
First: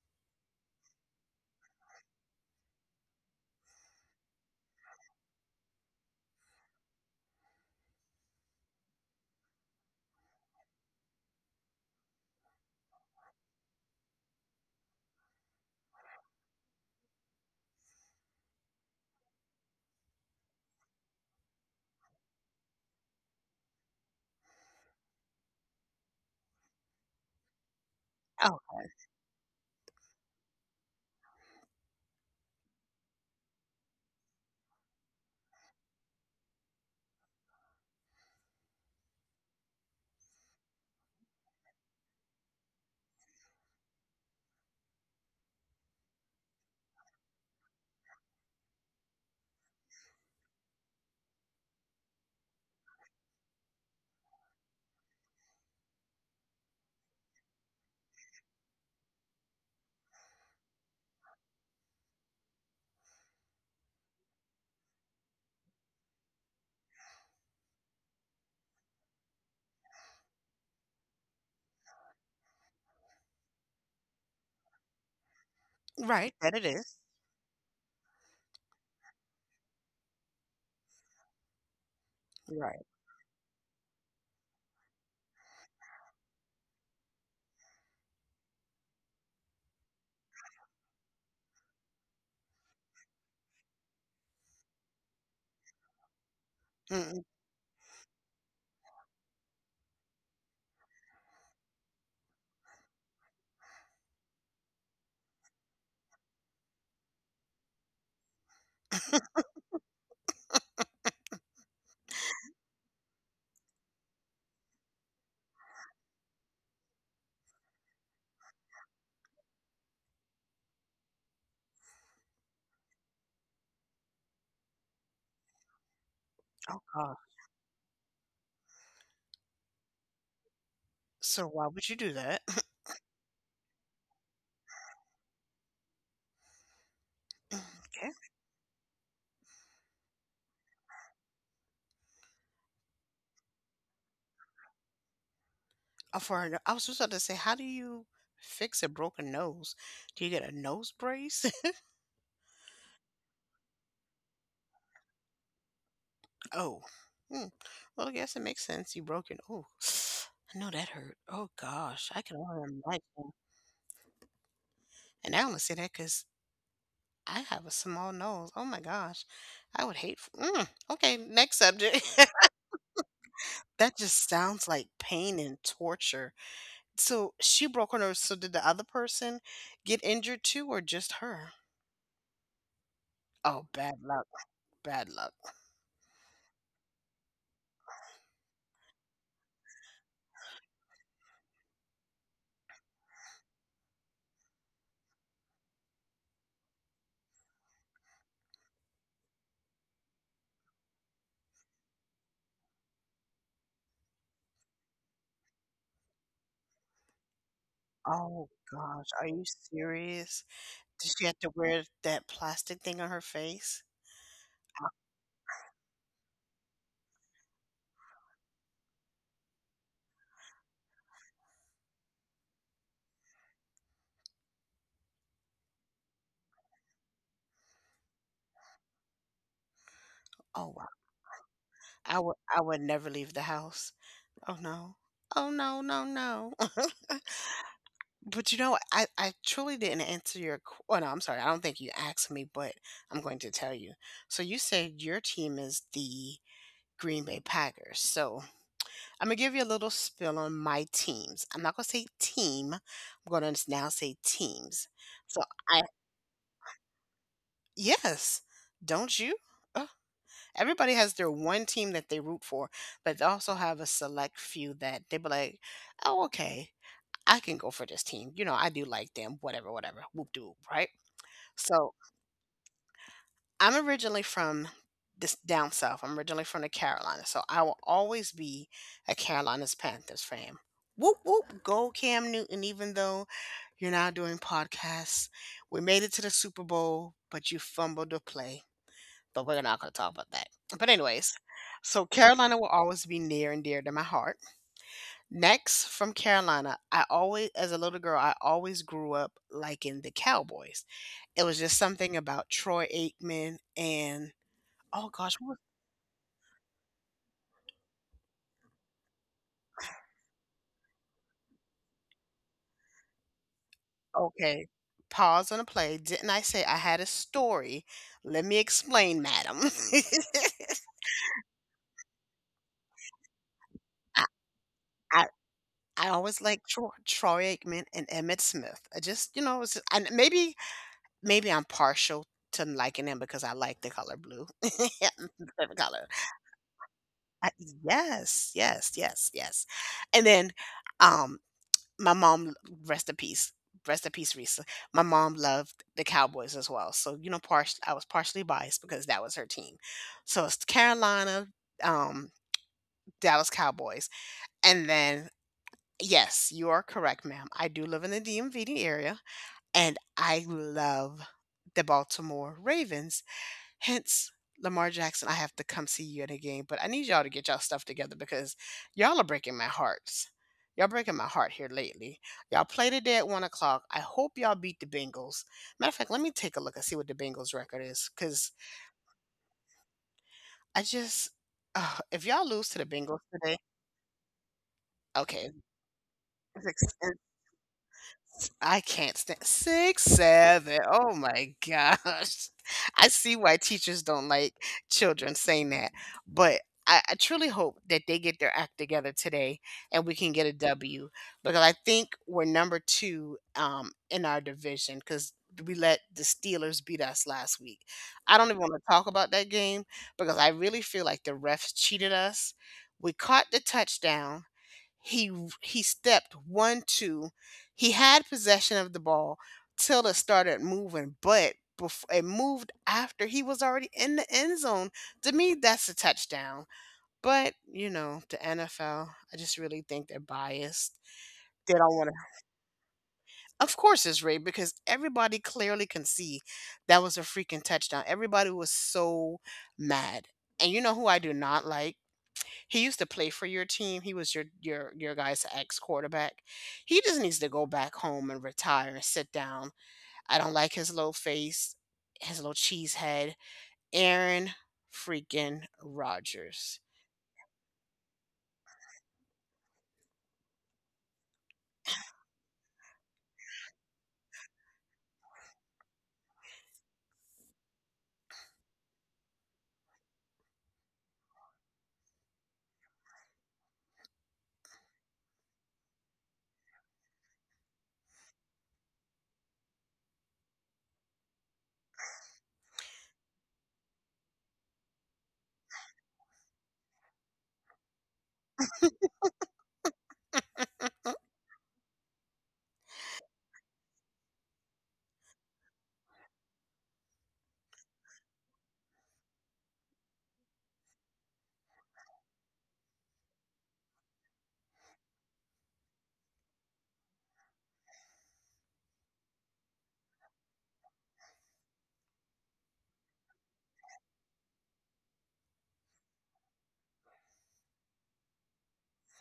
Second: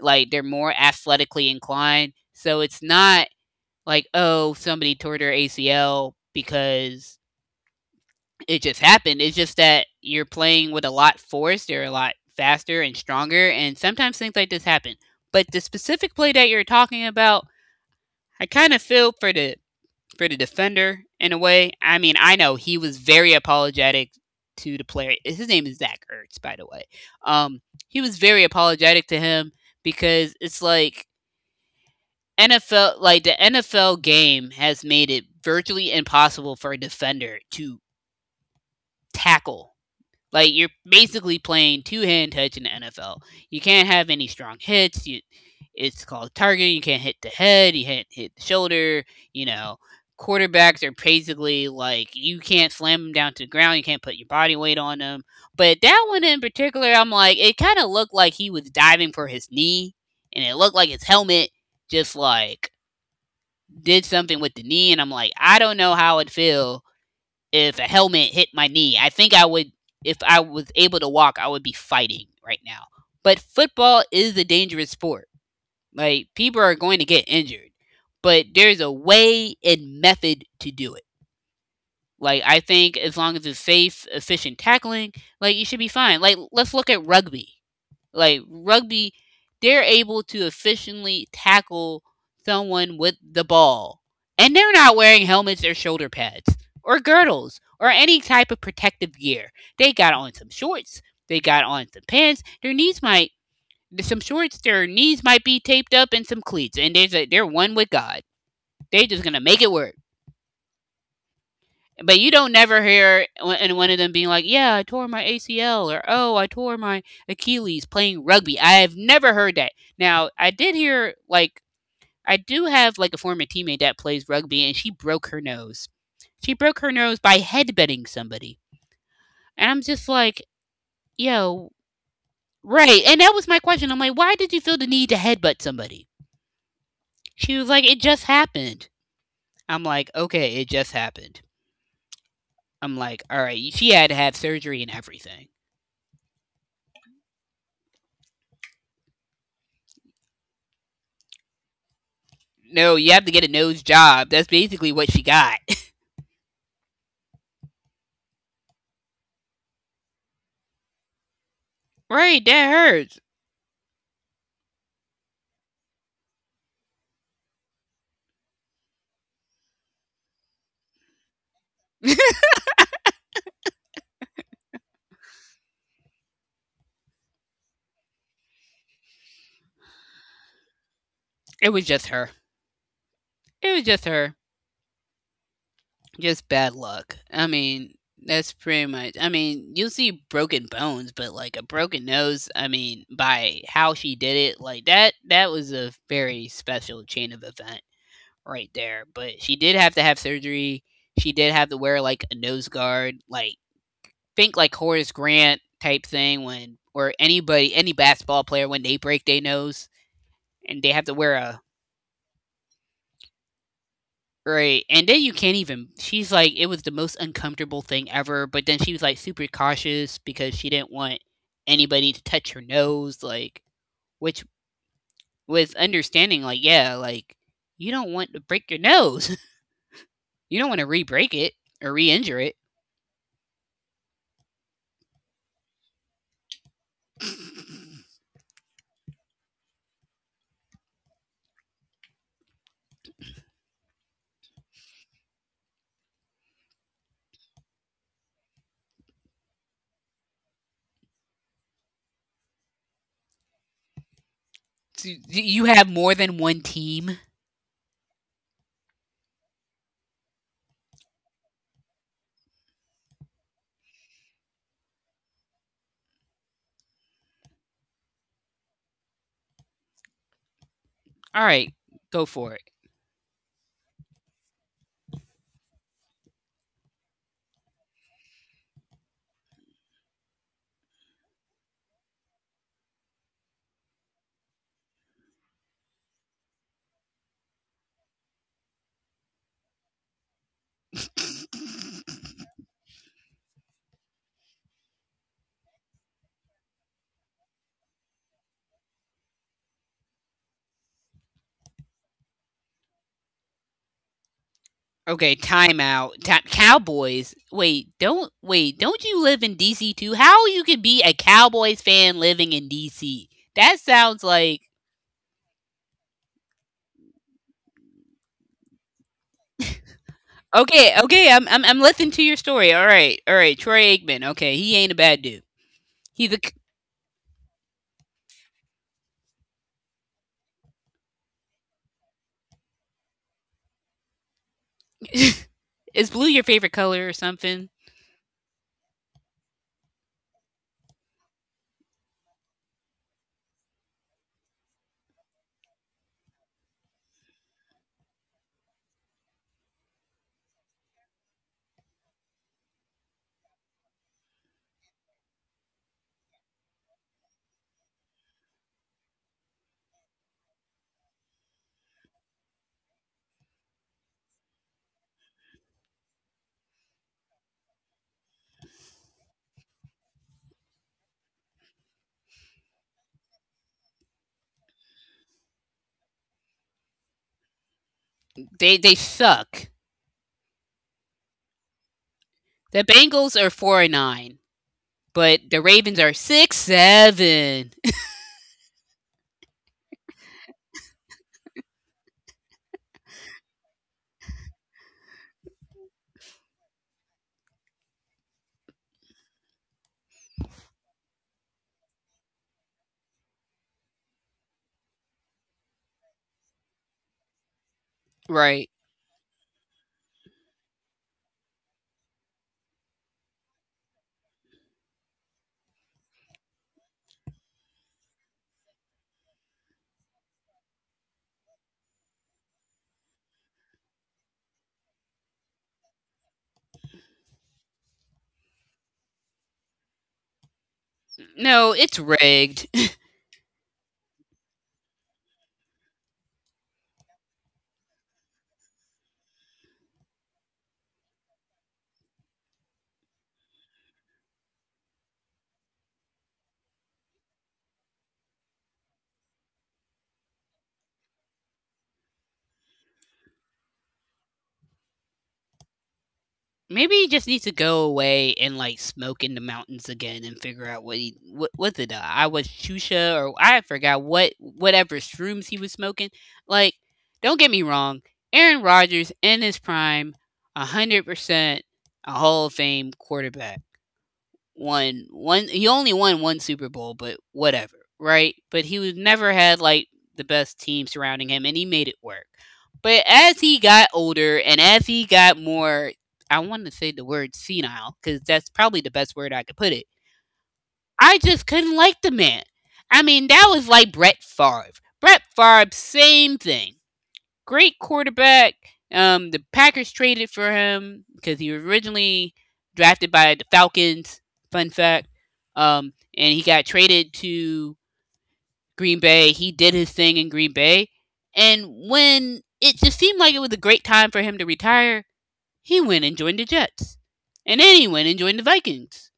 B: like they're more athletically inclined. So it's not like oh somebody tore their A C L because it just happened. It's just that you're playing with a lot force. They're a lot faster and stronger, and sometimes things like this happen. But the specific play that you're talking about, I kind of feel for the for the defender in a way. I mean, I know he was very apologetic to the player. His name is Zach Ertz, by the way. Um, he was very
A: Oh,
B: apologetic to him because it's like N F L, like the N F L game has made it virtually impossible for a defender to tackle. Like you're basically playing two hand touch in the N F L. You can't have any strong hits. You, it's called targeting. You can't hit the head. You can't hit the shoulder. You know, quarterbacks are basically like you can't slam them down to the ground. You can't put your body weight on them. But that one in particular, I'm like, it kind of looked like he was diving for his knee, and it looked like his helmet just like did something with the knee. And I'm like, I don't know how it feel if a helmet hit my knee. I think I would, if I was able to walk, I would be fighting right now. But football is a dangerous sport. Like,
A: right. That
B: people
A: it
B: are
A: is.
B: going to get injured, but there's a way and method to do it. Like, I
A: Right.
B: think as long as it's safe, efficient tackling, like, you should be fine. Like, let's look at rugby. Like rugby, they're able to efficiently tackle someone with the ball. And they're not wearing helmets or shoulder pads or
A: Mm-mm.
B: girdles or any type of protective gear. They got on some shorts, they got on some pants, their knees might some shorts, their knees might be taped up and some cleats, and there's a they're one with God. They just gonna make it work. But you don't never hear one- and one of them being like, "Yeah, I tore my A C L," or "Oh, I tore my Achilles playing rugby." I have never heard that. Now, I did hear like I do have like a former teammate that plays rugby, and she broke her nose. She broke
A: Oh,
B: her
A: God.
B: nose by headbutting somebody, and I'm just like,
A: So
B: "Yo,
A: why would you do that?
B: right?" And that was my question. I'm like, "Why did you feel the need to headbutt somebody?" She was like, "It
A: Okay.
B: just happened." I'm like, "Okay, it just happened." I'm like, "All right, she had to have surgery and everything."
A: Uh, For an, I was just about to say, how do you fix a broken nose? Do you get a nose brace?
B: No, you have to get a nose job. That's basically what she got.
A: Oh. Hmm. Well, I guess it makes sense. You broke your oh, I know that hurt. Oh gosh, I can
B: Right, that
A: only
B: hurts.
A: imagine. And I only say that because I have a small nose. Oh my gosh, I would hate. F- Mm. Okay, next subject. That just sounds like pain and torture. So she broke her nose. So did the other person get injured too, or just her?
B: It was just her.
A: Oh,
B: It was
A: bad
B: just
A: luck.
B: her.
A: Bad luck.
B: Just bad luck. I mean, that's pretty much. I mean, you'll see broken bones, but like a broken nose. I mean, by how she did it, like that. That was a very special chain of event right there. But she did have to have surgery. She did have to wear like a nose guard. Like think like Horace Grant type thing when or anybody any basketball
A: Oh
B: player when they
A: gosh, are
B: break
A: you
B: their nose
A: serious?
B: and they have
A: Did
B: to
A: she
B: wear
A: have to
B: a
A: wear that plastic thing on her face?
B: right. And then you can't even. She's like, it was the most uncomfortable thing ever. But then she was like super cautious because she didn't want anybody to touch her nose, like, which was understanding. Like, yeah, like you don't want to break your nose. You don't
A: Oh
B: want
A: wow.
B: to re-break it or
A: I would
B: re-injure it.
A: I would never leave the house. Oh no. Oh no, no, no. But you know, I, I truly didn't answer your. qu- Oh no, I'm sorry. I don't think you asked me, but I'm going to tell you. So you said your team is the Green Bay Packers. So I'm gonna give you a little spill on my teams. I'm not gonna say team. I'm gonna now say teams.
B: So
A: So
B: you
A: I
B: have more than one team.
A: Yes, don't you? Ugh. Everybody has their one team that they root for, but they also have a select few that they be like, "Oh, okay, I can go for this team. You know, I do like them. Whatever, whatever. Whoop doo, right?"
B: All right,
A: So
B: go for
A: I'm originally from this down south. I'm originally from the Carolinas, so I will always be a Carolinas Panthers fan. Whoop whoop, go Cam Newton! Even though you're now doing podcasts, we made it to the Super Bowl, but you fumbled the play. But we're not going to talk about that. But anyways, so
B: it.
A: Carolina will always be near and dear to my heart. Next, from Carolina, I always, as a little girl, I always grew up liking the Cowboys. It was just something about Troy Aikman and, oh
B: Okay,
A: gosh, what?
B: timeout. Ti- Cowboys. Wait, don't wait. Don't you live in D C too? How you could be a Cowboys fan living in D C? That sounds like
A: Okay. Pause on the play. Didn't I say I had a story? Let me explain, madam.
B: okay. Okay, I'm I'm, I'm listening to your story. All right, all right. Troy Aikman.
A: I,
B: Okay, he ain't a bad
A: I
B: dude.
A: I
B: He's a.
A: always liked Troy, Troy Aikman and Emmett Smith. I just, you know, it was just, and maybe maybe I'm partial to liking him because I like the color blue. The
B: c-
A: favorite color.
B: Is blue your favorite color or
A: I,
B: something?
A: yes, yes, yes, yes. And then um my mom, rest in peace. Rest in peace, Risa. My mom loved the Cowboys as well. So, you know, partial I was partially biased because that was her team. So it's Carolina, um, Dallas Cowboys. And then yes, you are correct, ma'am. I do live in the D M V area and I love the Baltimore Ravens. Hence, Lamar Jackson, I have to come see you at a game, but I need y'all to get y'all stuff together because y'all are breaking my hearts. Y'all breaking my heart here lately. Y'all play today at one o'clock. I hope y'all beat the Bengals. Matter of fact, let me take a look and see what the Bengals record is, because
B: They they suck.
A: I just, uh, if y'all lose to
B: The
A: the Bengals
B: Bengals are
A: today,
B: four and nine, but
A: okay,
B: the Ravens are six
A: it's, ex-
B: seven.
A: I can't stand six, seven. Oh my gosh. I see why teachers don't like children saying that, but I, I truly hope that they get their act together today and we can get a W because I think we're number two, um, in our division because we let the Steelers beat us last week. I don't even
B: Right.
A: want to talk about that game because I really feel like the refs cheated us. We caught the touchdown, he he stepped one two. He had possession of the ball till it started moving, but before it moved after he was already in the end zone. To me, that's a touchdown. But, you know, the N F L, I just really think they're biased. They
B: No,
A: don't
B: it's
A: wanna
B: rigged.
A: Of course it's rigged because everybody clearly can see that was a freaking touchdown. Everybody was so mad. And you know who I do not like? He used to play for your team. He was your your your guy's ex quarterback. He just needs to go back home and retire and sit down. I don't like his little face, his little cheese head. Aaron freaking Rodgers.
B: Maybe he just needs to go away and like smoke in the mountains again and figure out what he what was it uh, I was Shusha or I forgot what whatever shrooms he was smoking. Like, don't get me wrong, Aaron Rodgers in his prime, a hundred percent a Hall of Fame quarterback won one. He only won one Super Bowl, but whatever, right? But he was never had like the best team surrounding him, and he made it work. But as he got older and as he got more, I want to say the word senile because that's probably the best word I could put it. I just couldn't like the man. I mean, that was like Brett Favre. Brett Favre, same thing great quarterback. Um, the Packers traded for him because he was originally drafted by the Falcons. Fun fact. Um, and he got traded to Green Bay. He did his thing in Green Bay, and when it just seemed like it was a great time for him to retire, he went and joined the Jets, and then he went and joined the Vikings,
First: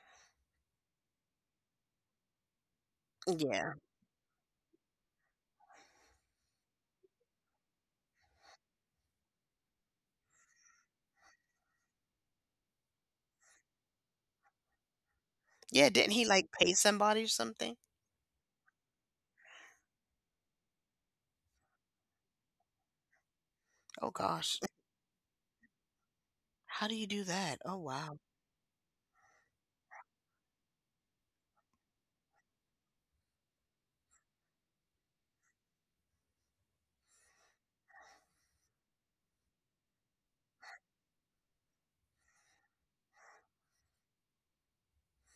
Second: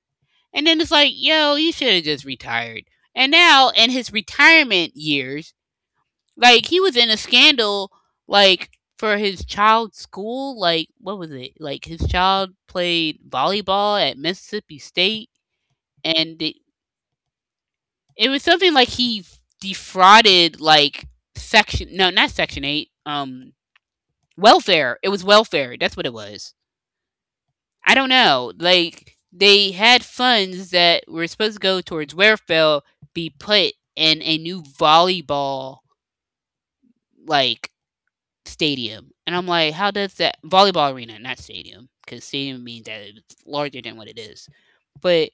B: and then it's like, yo, you should have just retired. And now
A: Yeah.
B: in his retirement years, like he was in a scandal, like for his child's school. Like what was it? Like his child played volleyball at Mississippi State,
A: Yeah, didn't he
B: and
A: like
B: it,
A: pay somebody or something?
B: it was something like he defrauded like section no not section eight um
A: Oh gosh.
B: welfare it was welfare that's what it was.
A: How do you do that? Oh
B: I don't
A: wow.
B: know, like they had funds that were supposed to go towards welfare be put in a new volleyball like stadium. And I'm like, how does that volleyball arena, not stadium, because stadium means that it's larger than what it is. But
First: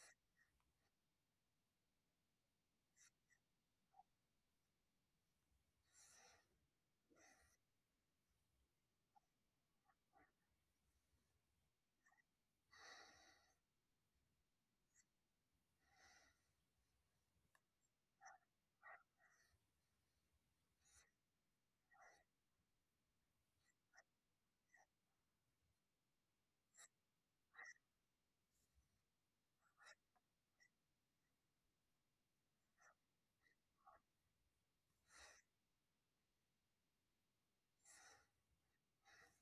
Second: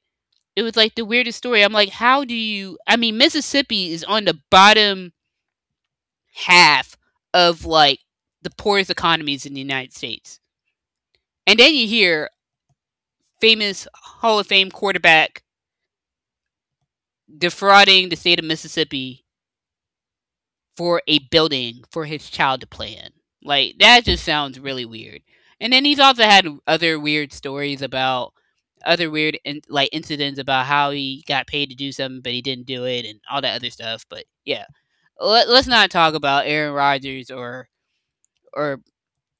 B: it was like the weirdest story. I'm like, how do you? I mean, Mississippi is on the bottom half of like the poorest economies in the United States. And then you hear famous Hall of Fame quarterback defrauding the state of Mississippi for a building for his child to play in. Like that just sounds really weird. And then he's also had other weird stories about other weird in, like incidents about how he got paid to do something but he didn't do it and all that other stuff. But yeah, let, let's not talk about Aaron Rodgers or or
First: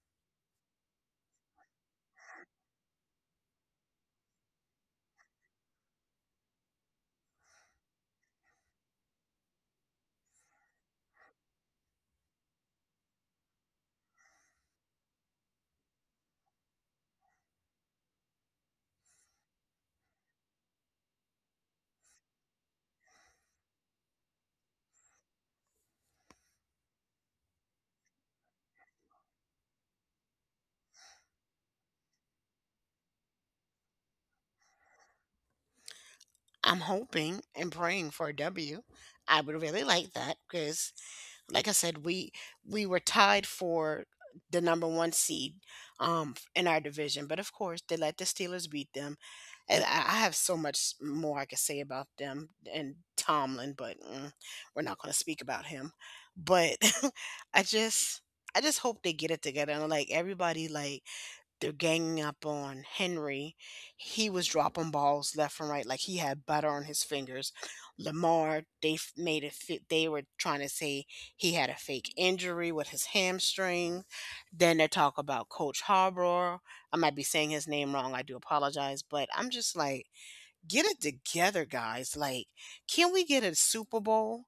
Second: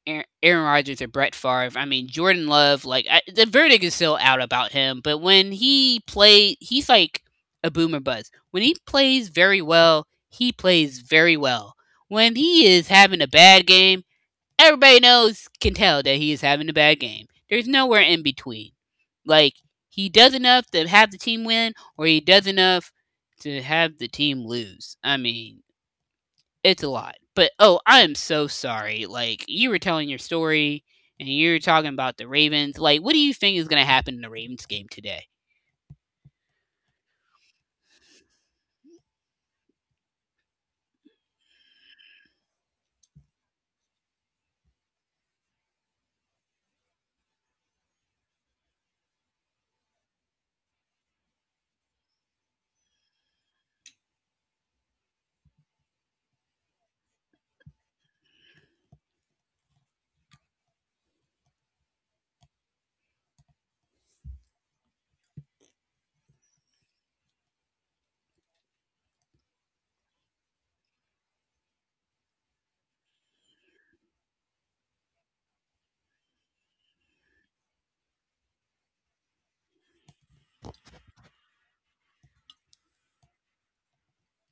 B: Aaron, Aaron Rodgers or Brett Favre. I mean, Jordan Love, like, I, the verdict is still out about him, but when he played, he's like a boomer buzz. When he plays very well, he plays very well. When he is having a bad game, everybody knows, can tell that he is having a bad game. There's nowhere in between. Like, he does enough to have the team win, or he does enough to have the team lose. I mean, it's a lot. But oh, I am so sorry. Like you were telling your story and you were talking about the Ravens. Like, what do you think is going to happen in the Ravens game today?
A: I'm hoping and praying for a W. I would really like that because like I said, we we were tied for the number one seed, um, in our division, but of course they let the Steelers beat them. And I, I have so much more I could say about them and Tomlin, but mm, we're not going to speak about him. But I just I just hope they get it together and like everybody like they're ganging up on Henry. He was dropping balls left and right, like he had butter on his fingers. Lamar, they f- made it fit. They were trying to say he had a fake injury with his hamstring. Then they talk about Coach Harbaugh. I might be saying his name wrong. I do apologize, but I'm just like, get it together, guys. Like, can we get a Super Bowl?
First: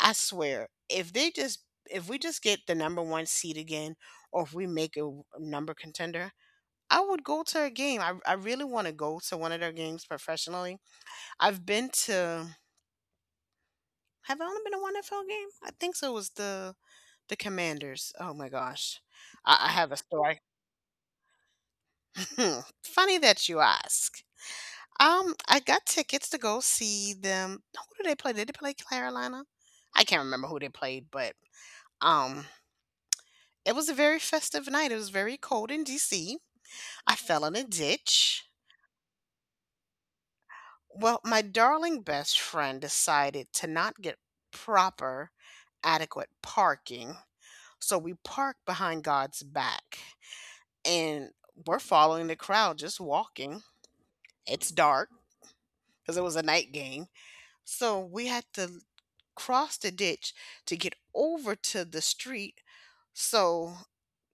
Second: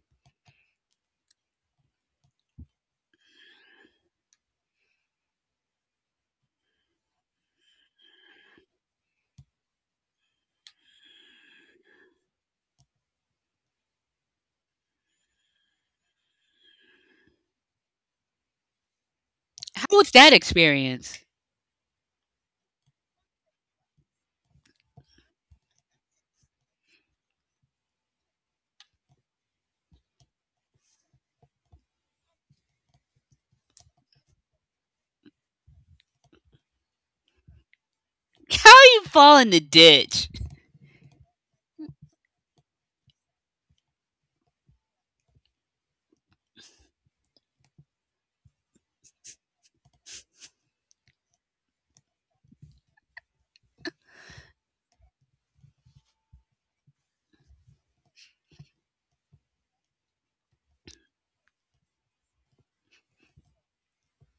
A: I swear, if they just if we just get the number one seed again, or if we make a number contender, I would go to a game. I I really want to go to one of their games professionally. I've been to Have I only been to one N F L game? I think so. It was the the Commanders. Oh my gosh. I, I
B: How
A: have a
B: was that
A: story.
B: experience?
A: Funny that you ask. Um, I got tickets to go see them. Who did they play? Did they play Carolina? I can't remember who they played, but um, it was a very festive night. It was very cold in D C. I fell in a ditch.
B: How you fall in the ditch?
A: Well, my darling best friend decided to not get proper, adequate parking. So we parked behind God's back and we're following the crowd, just walking. It's dark because it was a night game. So we had to cross the ditch to get over to the street. So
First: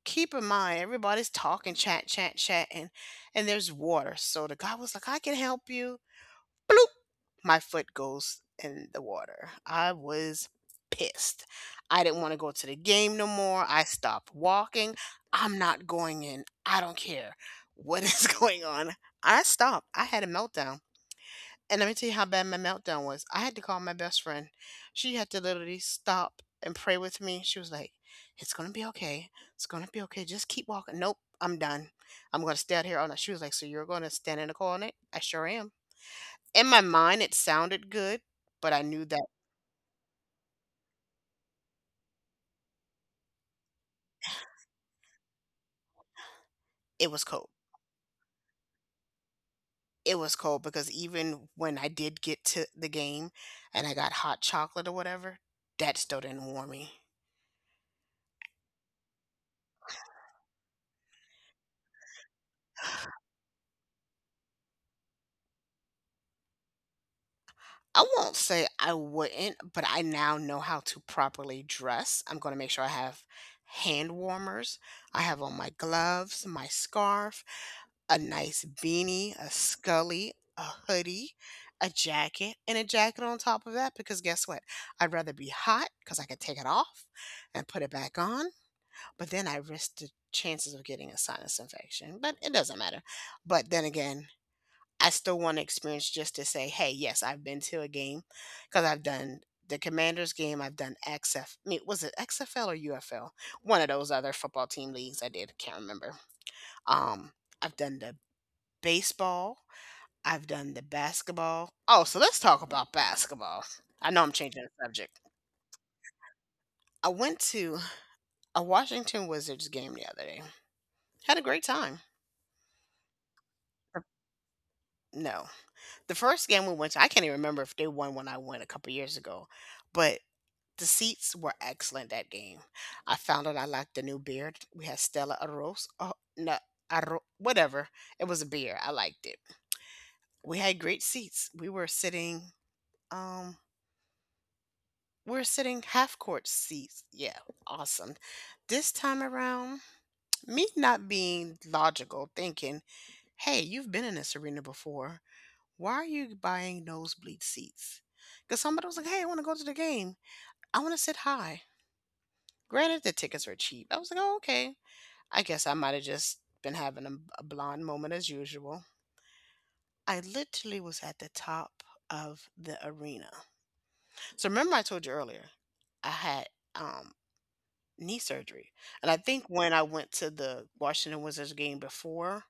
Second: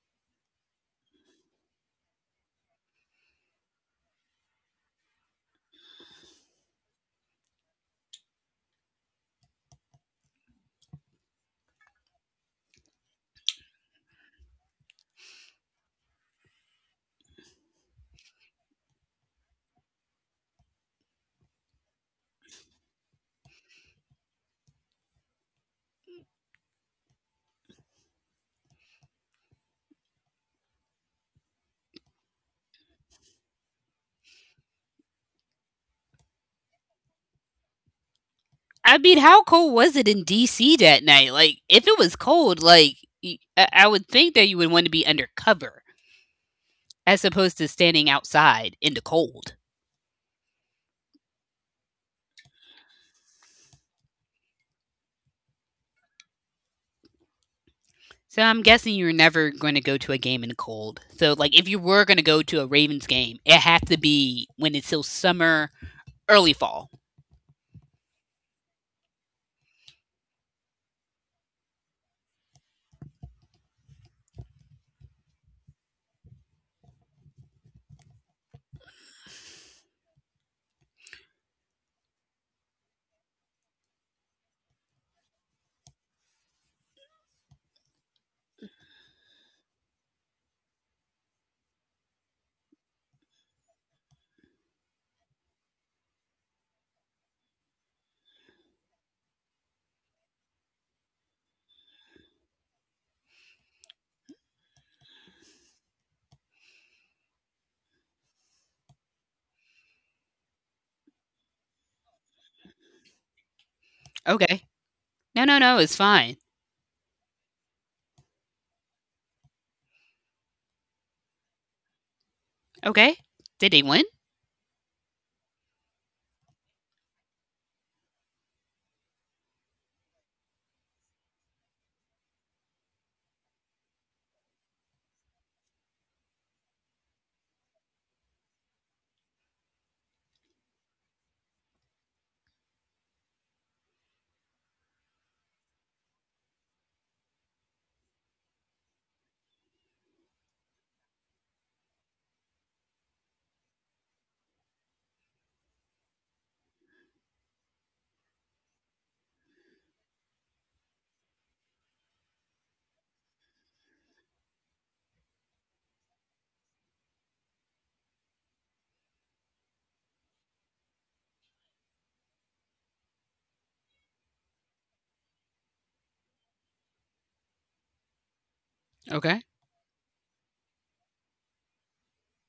A: keep in mind, everybody's talking, chat, chat, chat, and, and there's water. So the guy was like, I can help you. Bloop. My foot goes in the water. I was pissed. I didn't want to go to the game no more. I stopped walking. I'm not going in. I don't care what is going on. I stopped. I had a meltdown. And let me tell you how bad my meltdown was. I had to call my best friend. She had to literally stop and pray with me. She was like, "It's going to be okay. It's going to be okay. Just keep walking." Nope, I'm done. I'm going to stay out here all night. She was like, "So you're going to stand in the corner?" I sure am. In my mind, it sounded good, but I
B: I
A: knew
B: mean,
A: that
B: how cold was it in D C that night? Like, if it was cold, like y- I I would think that you would want to be undercover
A: it was
B: as
A: cold.
B: opposed to standing outside in the cold.
A: It was cold because even when I did get to the game and I got hot chocolate or whatever, that still didn't warm me.
B: So I'm guessing you're never going to go to a game in the cold. So like if you were going to go to a Ravens game, it had to be when it's still summer, early fall.
A: I won't say I wouldn't, but I now know how to properly dress. I'm going to make sure I have hand warmers. I have on my gloves, my scarf, a nice beanie, a scully, a hoodie, a jacket, and a jacket on top of that because guess what? I'd rather be hot because I can take it off and put it back on, but then I risk the chances of getting a sinus infection. But it doesn't matter. But then again, I still want to experience just to say, hey, yes, I've been to a game because I've done the Commanders game. I've done X F. I mean, was it X F L or U F L? One of those other football team leagues. I did. Can't remember. Um, I've done the baseball. I've done the basketball. Oh, so let's talk about basketball. I know I'm changing
B: Okay.
A: the subject.
B: No, no, no, it's fine.
A: I went to a Washington Wizards game the other day. Had a great time.
B: Okay. Did they win?
A: No, the first game we went to, I can't even remember if they won when I went a couple years ago, but the seats were excellent that game. I found out I liked the new beer. We had Stella Artois. Oh, no, Arro, whatever. It was a beer. I liked it. We had great seats. We were sitting, um, we were sitting half court seats. Yeah, awesome. This time around, me not being logical, thinking, hey, you've been in this arena before. Why are you buying nosebleed seats? Because somebody was like, hey, I want to go to the game. I want to sit high. Granted, the tickets were cheap. I was like, oh, okay. I guess I might have just been having a, a blonde moment as usual. I literally was at the top of the arena. So remember I told you earlier, I had um knee surgery. And I
B: Okay.
A: think when I went to the Washington Wizards game before,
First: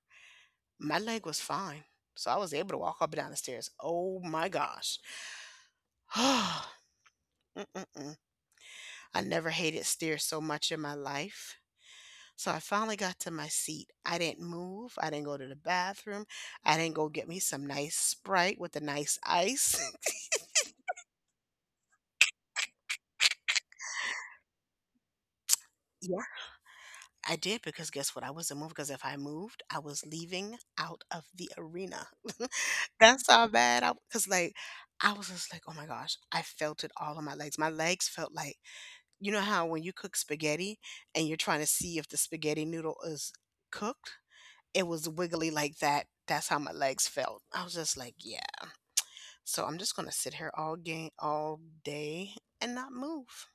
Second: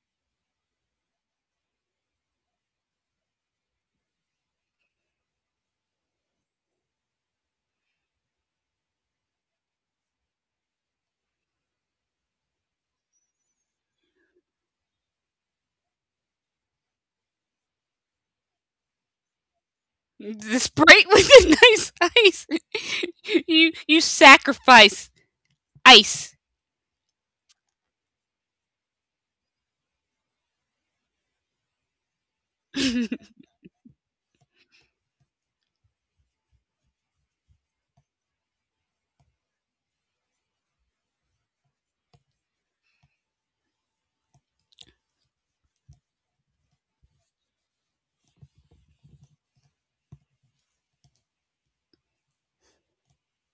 A: my leg was fine. So I was able to walk up and down the stairs. Oh my gosh. Mm-mm-mm. I never hated stairs so much in my life. So I finally got to my seat. I didn't move. I didn't go to the bathroom. I didn't go get me some nice Sprite with a nice ice.
B: The Sprite was a nice ice. you you sacrifice
A: Yeah,
B: ice.
A: I did because guess what? I wasn't moving because if I moved, I was leaving out of the arena.
B: I
A: That's how bad I was. Like, I was just like, oh my gosh, I felt it all on my legs. My legs felt like, you know how when you cook spaghetti and you're trying to see if the spaghetti noodle is cooked? It was wiggly like that. That's how my legs felt. I was just like, yeah. So I'm just going to sit here all game all day and not move.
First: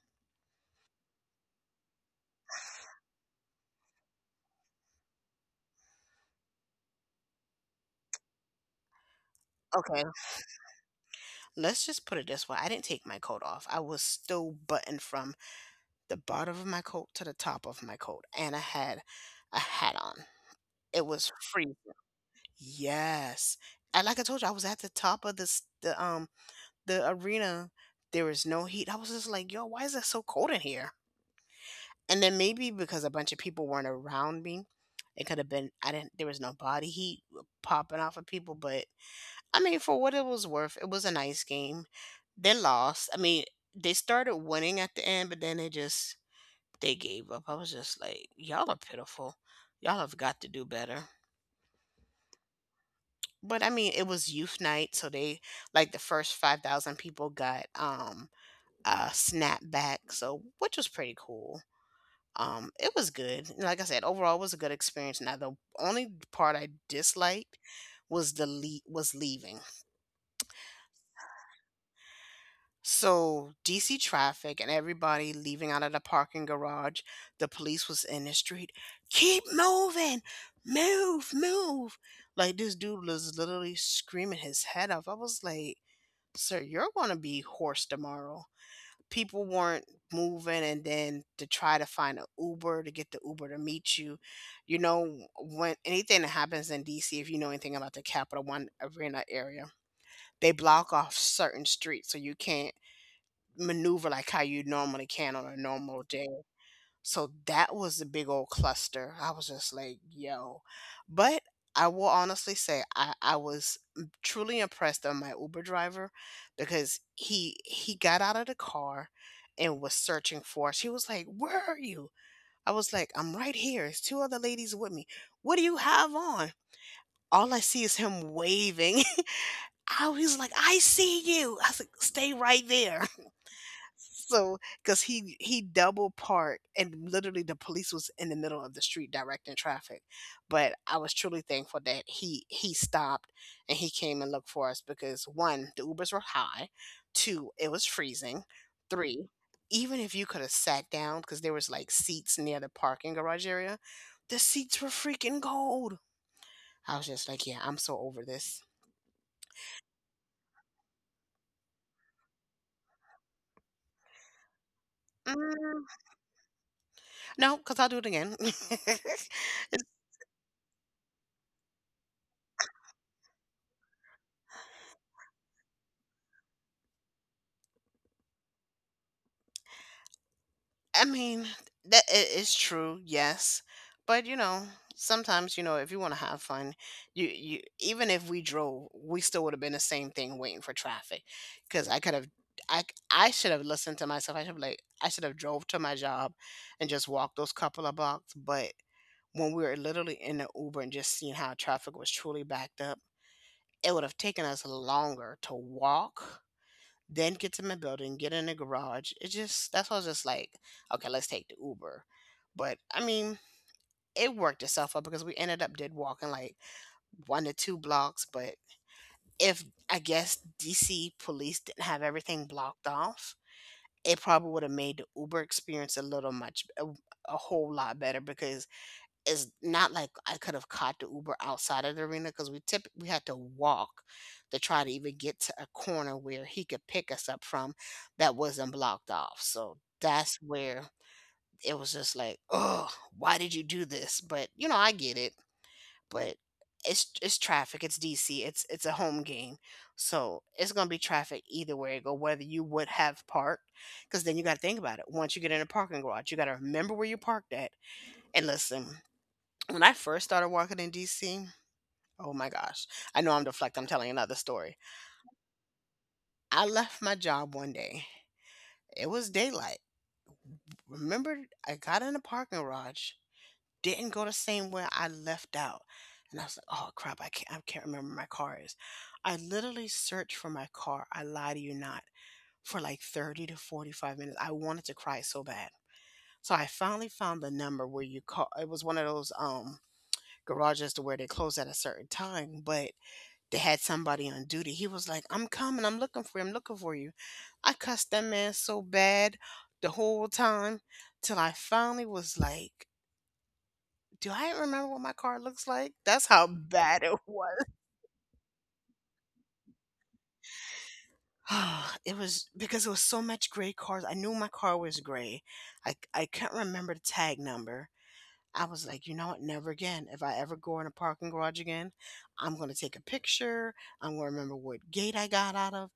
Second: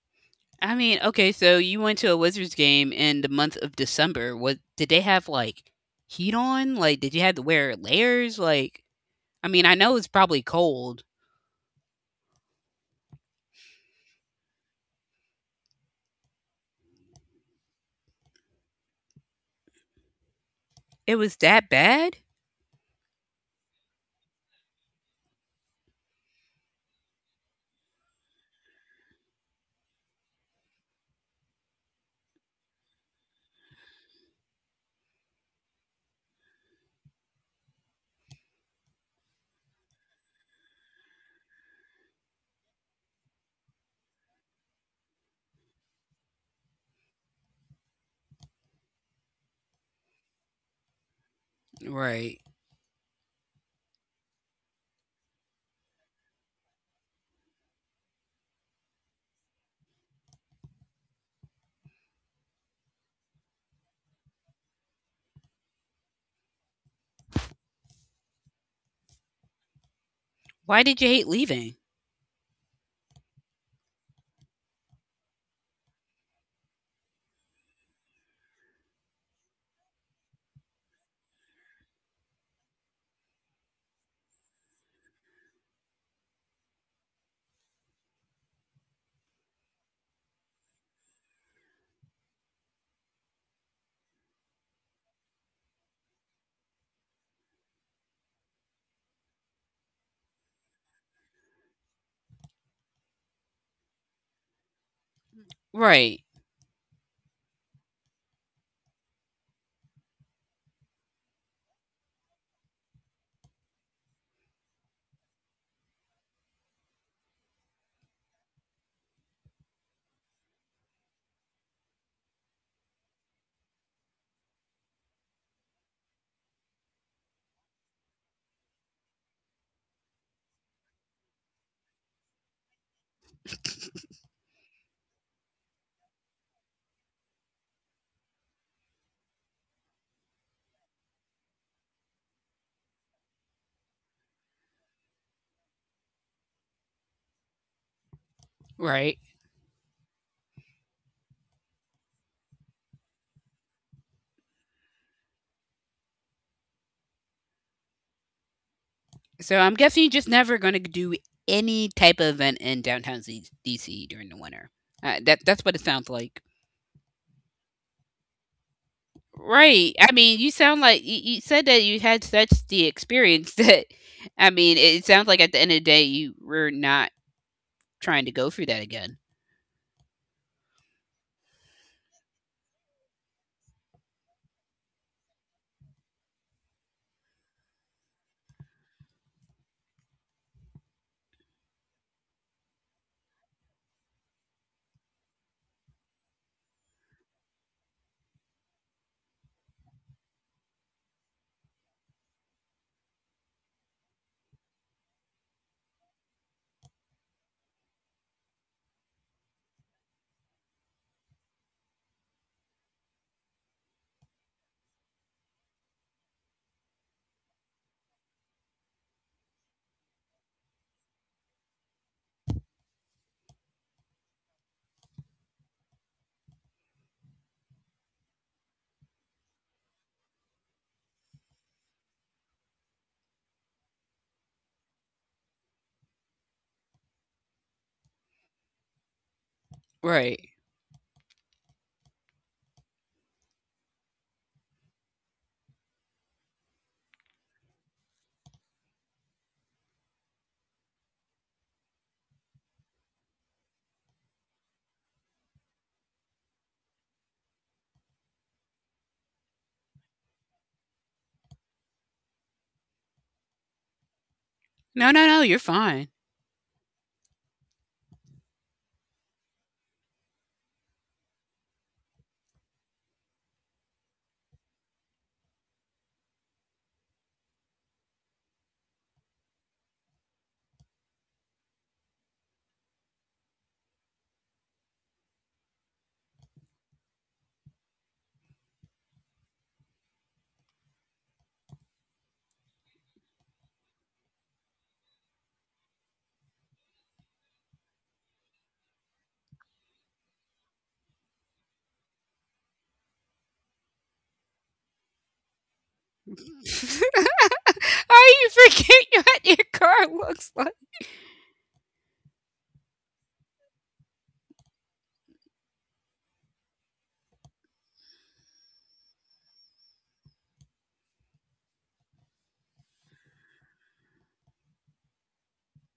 B: mean, okay, so you went to a Wizards game in the month of December. What did they have like heat on? Like did you have to wear layers? Like I mean, I know
A: Okay,
B: it's probably cold,
A: let's just put it this way. I didn't take my coat off. I was still buttoned from the bottom of my coat to the top of my coat, and I had a hat on. It
B: it
A: was
B: was that
A: freezing.
B: bad?
A: Yes, and like I told you, I was at the top of this the um the arena. There was no heat. I was just like, yo, why is it so cold in here? And then maybe because a bunch of people weren't around me, it could have been. I didn't. There was no body heat popping off of people, but I mean, for what it was worth, it was a nice game. They lost. I mean, they started winning at the end, but then they just they gave up. I was just like, y'all are pitiful. Y'all have got to do better.
B: Right.
A: But I mean, it was youth night, so they like the first five thousand people got um a snap back, so which was pretty cool. Um, it was good. Like I said, overall, it was a good experience. Now, the only part I disliked was the le- was leaving.
B: Why did you hate leaving?
A: So D C traffic and everybody leaving out of the parking garage. The police was in the street. Keep moving, move, move. Like this dude was literally screaming his head off. I was like, "Sir, you're gonna be hoarse tomorrow." People weren't moving, and then to try to find an Uber to get the Uber to meet you. You know, when anything that happens in D C, if you know anything about the Capital One Arena area, they block off certain streets so you can't maneuver like how you normally can on a normal
B: Right.
A: day. So that was the big old cluster. I was just like, yo. But I will honestly say I, I was m- truly impressed on my Uber driver because he he got out of the car and was searching for us. He was like, "Where are you?" I was like, "I'm right here. It's two other ladies with me. What do you have on?" All I see is him waving. I was like, I see you. I was like, stay right there. So, because he he double parked and literally the police was in the middle of the street directing traffic, but I was truly thankful that he he stopped and he came and looked for us because one, the Ubers were high, two, it was freezing,
B: Right.
A: three, even if you could have sat down because there was like seats near the parking garage area, the seats were freaking cold. I was just like, yeah, I'm so over this.
B: So I'm guessing you're just never going to do any type of event in downtown Z- D C during the winter. Uh, that that's what it
A: Mm,
B: sounds like.
A: no, because I'll do it again.
B: Right. I mean, you sound like you, you said that you had such the experience that, I mean, it sounds like at the end of the day, you were not trying to go through that again.
A: I mean, that it is true, yes. But you know, sometimes, you know, if you want to have fun, you you even if we drove, we still would have been the same thing waiting for traffic. Cause I could have I I should have listened to myself. I should have like I should have drove to my job and just walked those couple of blocks. But when we were literally in the Uber and just seeing how traffic was truly backed up, it would have taken us longer to walk then get to my building, get in the garage. It just that's why I was just like, okay, let's take the Uber. But I mean, it worked itself out because we ended up did walking like one to two blocks. But if I guess D C police didn't have everything blocked off, it probably would have made the Uber experience a little much a, a whole lot better because is not like I could have caught the Uber outside of the arena because we tip we had to walk to try to even get to a corner where he could pick us up from that wasn't blocked off. So that's
B: Right.
A: where it was just like, oh, why did you do this? But you know, I get it. But it's it's traffic. It's D C. It's it's a home game, so it's gonna be traffic either way it go. Whether you would have parked, because then you got to think about it. Once you get in a parking garage, you got to remember where you parked at. And listen, when I first started working in D C, oh my gosh, I know I'm deflecting. I'm telling another story.
B: No, no, no, you're fine.
A: I left my job one day. It was daylight. Remember, I got in the parking garage, didn't go the same way I left out. And I was like, oh crap, I can't, I can't remember where my car is. I literally searched for my car. I lie to you not. For like thirty to forty-five minutes. I wanted to cry so bad. So I finally found the number where you call. It was one of those um garages to where they close at a certain time, but they had somebody on duty. He was like, I'm coming. I'm looking for you. I'm looking for you. I cussed that man so bad the whole time till I finally was like, do I remember what my car looks like? That's how bad it was.
B: I you forget what your car looks like.
A: It was because it was so much gray cars. I knew my car was gray. I, I can not remember the tag number. I was like, you know what? Never again. If I ever go in a parking garage again, I'm going to take a picture. I'm going to remember what gate I got out of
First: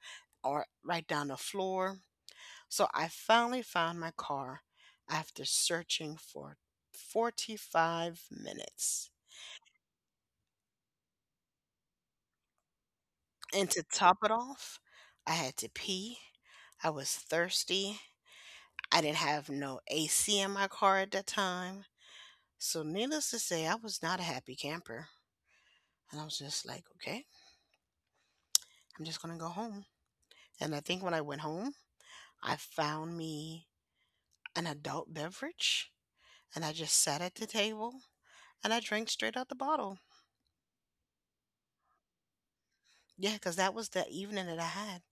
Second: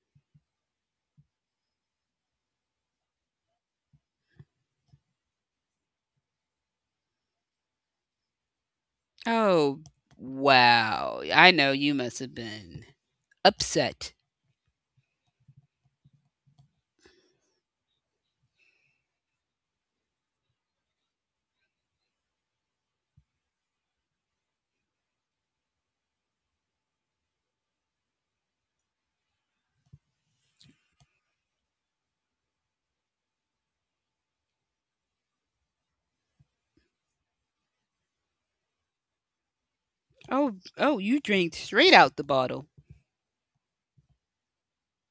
A: or write down the floor. So I finally found my car after searching for forty-five minutes.
B: Oh, wow. I know you must have been
A: And to
B: upset.
A: top it off, I had to pee. I was thirsty. I didn't have no A C in my car at that time. So, needless to say, I was not a happy camper. And I was just like, okay, I'm just going to go home. And I think when I went home, I found me an adult beverage and I just sat at the table and I drank straight out the bottle.
B: Oh, oh, you drank straight out the bottle.
A: Yeah, cause that was the evening that I had.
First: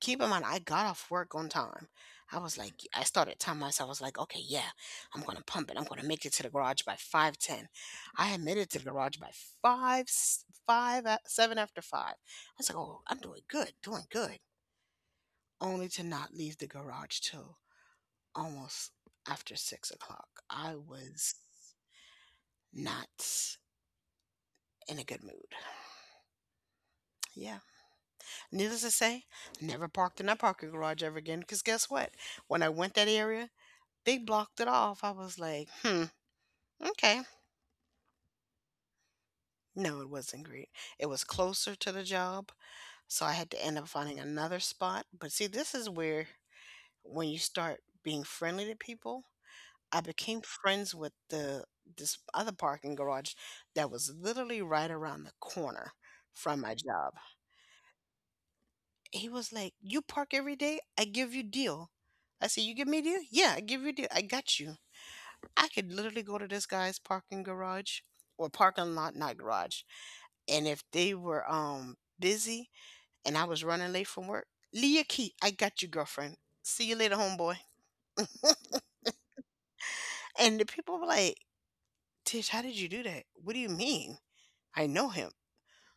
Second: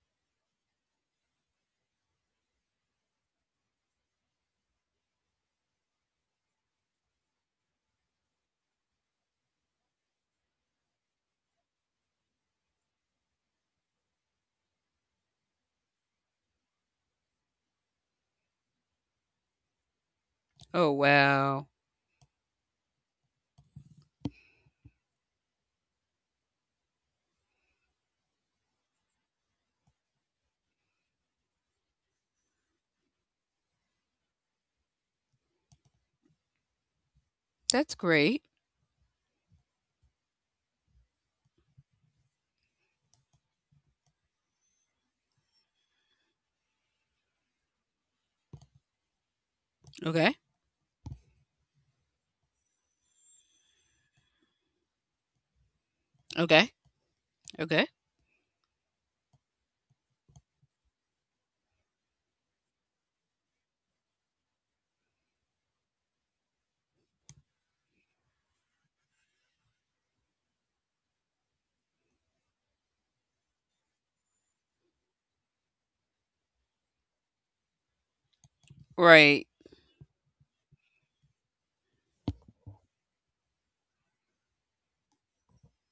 A: Keep in mind, I got off work on time. I was like, I started telling myself, I was like, okay, yeah, I'm gonna pump it. I'm gonna make it to the garage by five ten. I had made it to the garage by five s- five at seven after five. I was like, oh, I'm doing good, doing good. Only to not leave the garage till almost after six o'clock. I
B: Oh,
A: was
B: wow.
A: not in a good mood. Yeah. Needless to say, never parked in that parking garage ever again. Because guess what? When I went that area, they blocked it off. I was like, hmm, okay.
B: That's great.
A: No, it wasn't great. It was closer to the job. So I had to end up finding another spot. But see, this is where when you start being friendly to people, I
B: Okay.
A: became friends with the this other parking garage that was literally right around the corner from
B: Okay.
A: my job.
B: Okay.
A: He was like, "You park every day, I give you deal." I said, "You give me deal? Yeah, I give you deal. I got you." I could literally go to this guy's parking garage or parking lot, not garage, and if they were um busy and I was running late from work, Leah Key, I got you, girlfriend. See you later, homeboy.
B: Right.
A: And the people were like, Tish, how did you do that? What do you mean? I know him.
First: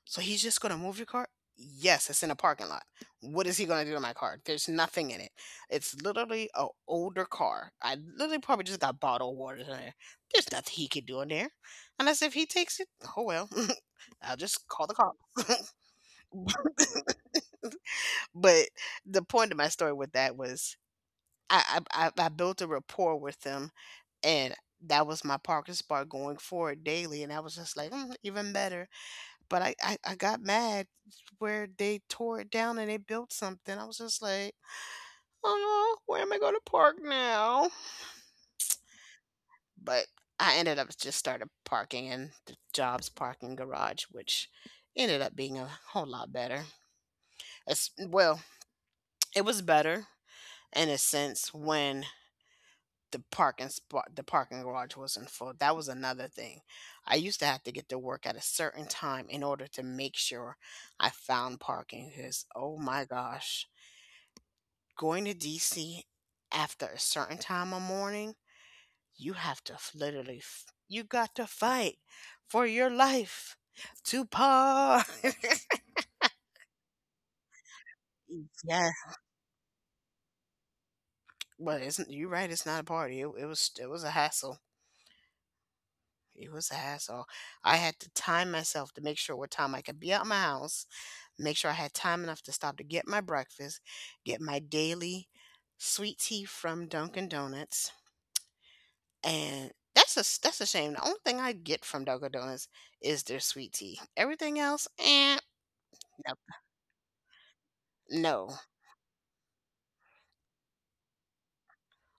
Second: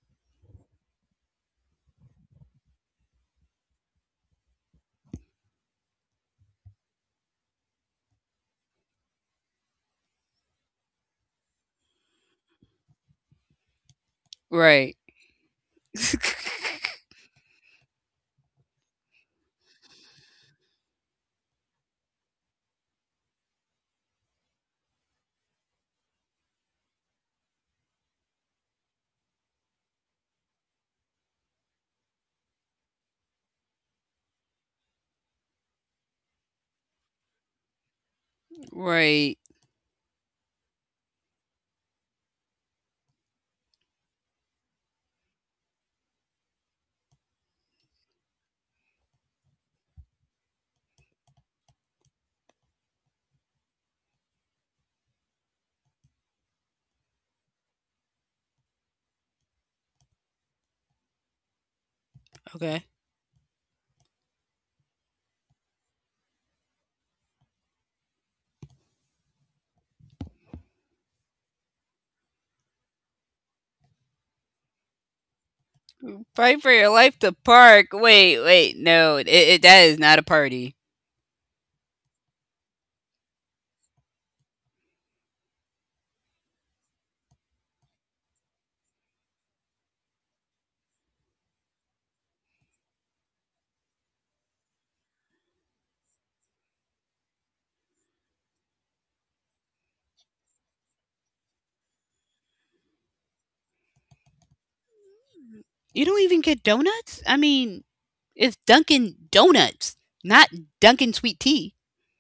A: So he's just gonna move your car? Yes, it's in a parking lot. What is he gonna do to my car? There's nothing in it. It's literally an older car. I literally probably just got bottled water in there. There's nothing he can do in there, unless if he takes it. Oh well, I'll just call the
B: Right.
A: cops. But the point of my story with that was I, I I I built a rapport with them, and that was my parking spot going forward daily, and I was just like, "Mm, even better." But I, I, I got mad where they tore it down and they built something. I was just like, oh, where am I going to park now?
B: right.
A: But I ended up just started parking in the Jobs parking garage, which ended up being a whole lot better. It's, well, it was better in a sense when the parking spot the parking garage wasn't full. That was another thing. I used to have to get to work at a certain time in order to make sure I found parking, because oh
B: Okay.
A: my gosh, going to DC after a certain time of morning, you have to f- literally, f- you got to fight for your life to park.
B: Fight for your life to park. Wait, wait.
A: Yeah,
B: No, it, it, that is not a party.
A: but it's, you're right, it's not a party. It, it was it was a hassle. It was a hassle. I had to time myself to make sure what time I could be out my house, make sure I had time enough to stop to get my breakfast, get my daily sweet tea from Dunkin' Donuts, and that's a that's a shame. The only thing I get from Dunkin' Donuts is their sweet tea. Everything else, eh,
B: You don't
A: no,
B: even get donuts? I mean,
A: no,
B: It's Dunkin' Donuts, not Dunkin' Sweet Tea.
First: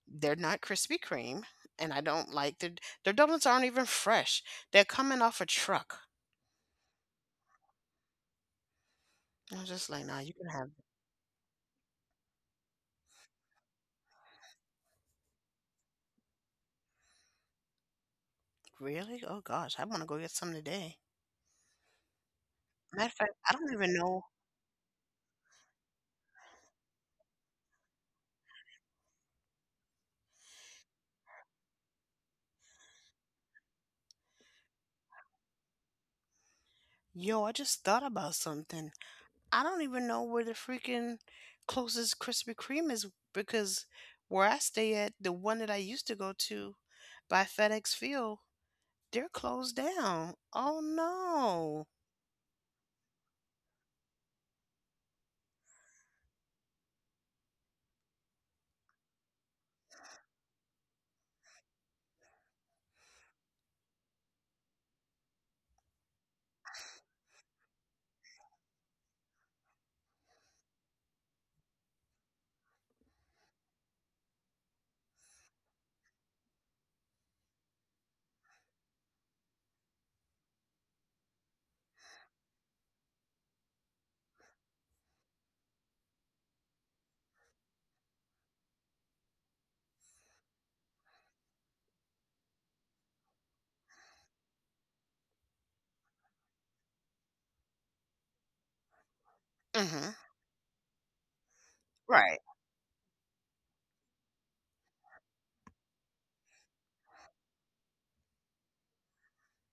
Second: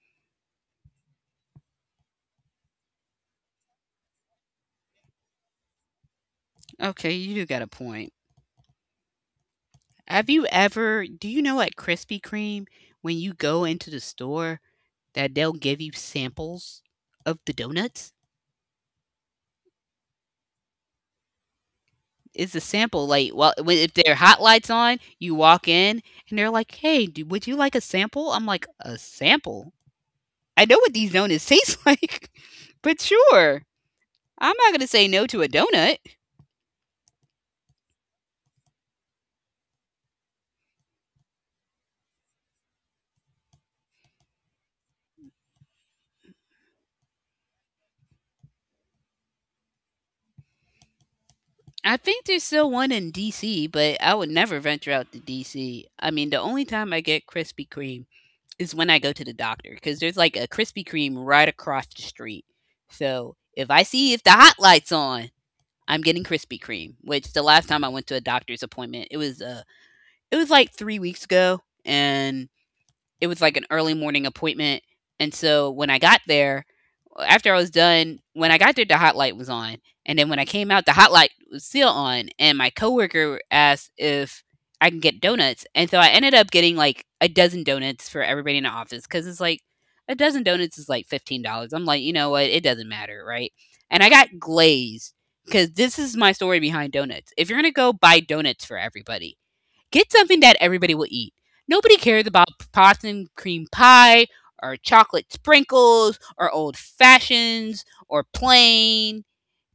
A: they're not Krispy Kreme, and I don't like their their donuts aren't even fresh. They're coming off a truck.
B: Okay, you do got a point.
A: I was just like, nah,
B: Have
A: you
B: you
A: can have.
B: ever, do you know at Krispy Kreme, when you go into the store, that they'll give you samples of the donuts?
A: Really? Oh gosh, I want to go get some today.
B: It's a
A: Matter of
B: sample,
A: fact,
B: like,
A: I
B: well,
A: don't even
B: when- if
A: know.
B: their hot lights on, you walk in and they're like, hey, do, would you like a sample? I'm like, a sample? I know what these donuts taste like, but sure. I'm not going to say no to a donut.
A: Yo, I just thought about something. I don't even know where the freaking closest Krispy Kreme is, because where I stay at, the one that I used to go to by FedEx Field, they're closed down. Oh
B: I think there's still one in D C, but I would never venture out to D C. I mean, the only time I get Krispy Kreme is when I go to the doctor because there's like a Krispy Kreme right across the street. So if I see if the hot light's on, I'm getting Krispy Kreme. Which the last time I went to a doctor's appointment, it was uh, it was like three weeks ago, and it was like an early morning appointment. And so when I got there, uh, after I was done, when I got there, the hot light was on. And then when I came out, the hot light was still on. And my coworker asked if I can get donuts. And so I ended up getting like a dozen donuts for everybody in the office because it's like a dozen donuts is like fifteen dollars. I'm like, you know what? It doesn't matter, right? And I got glazed because this is my story behind donuts. If you're going to go buy donuts for everybody,
A: no.
B: get
A: Hmm.
B: something that everybody will eat. Nobody cares
A: Right.
B: about pots and cream pie or chocolate sprinkles or old fashions or plain.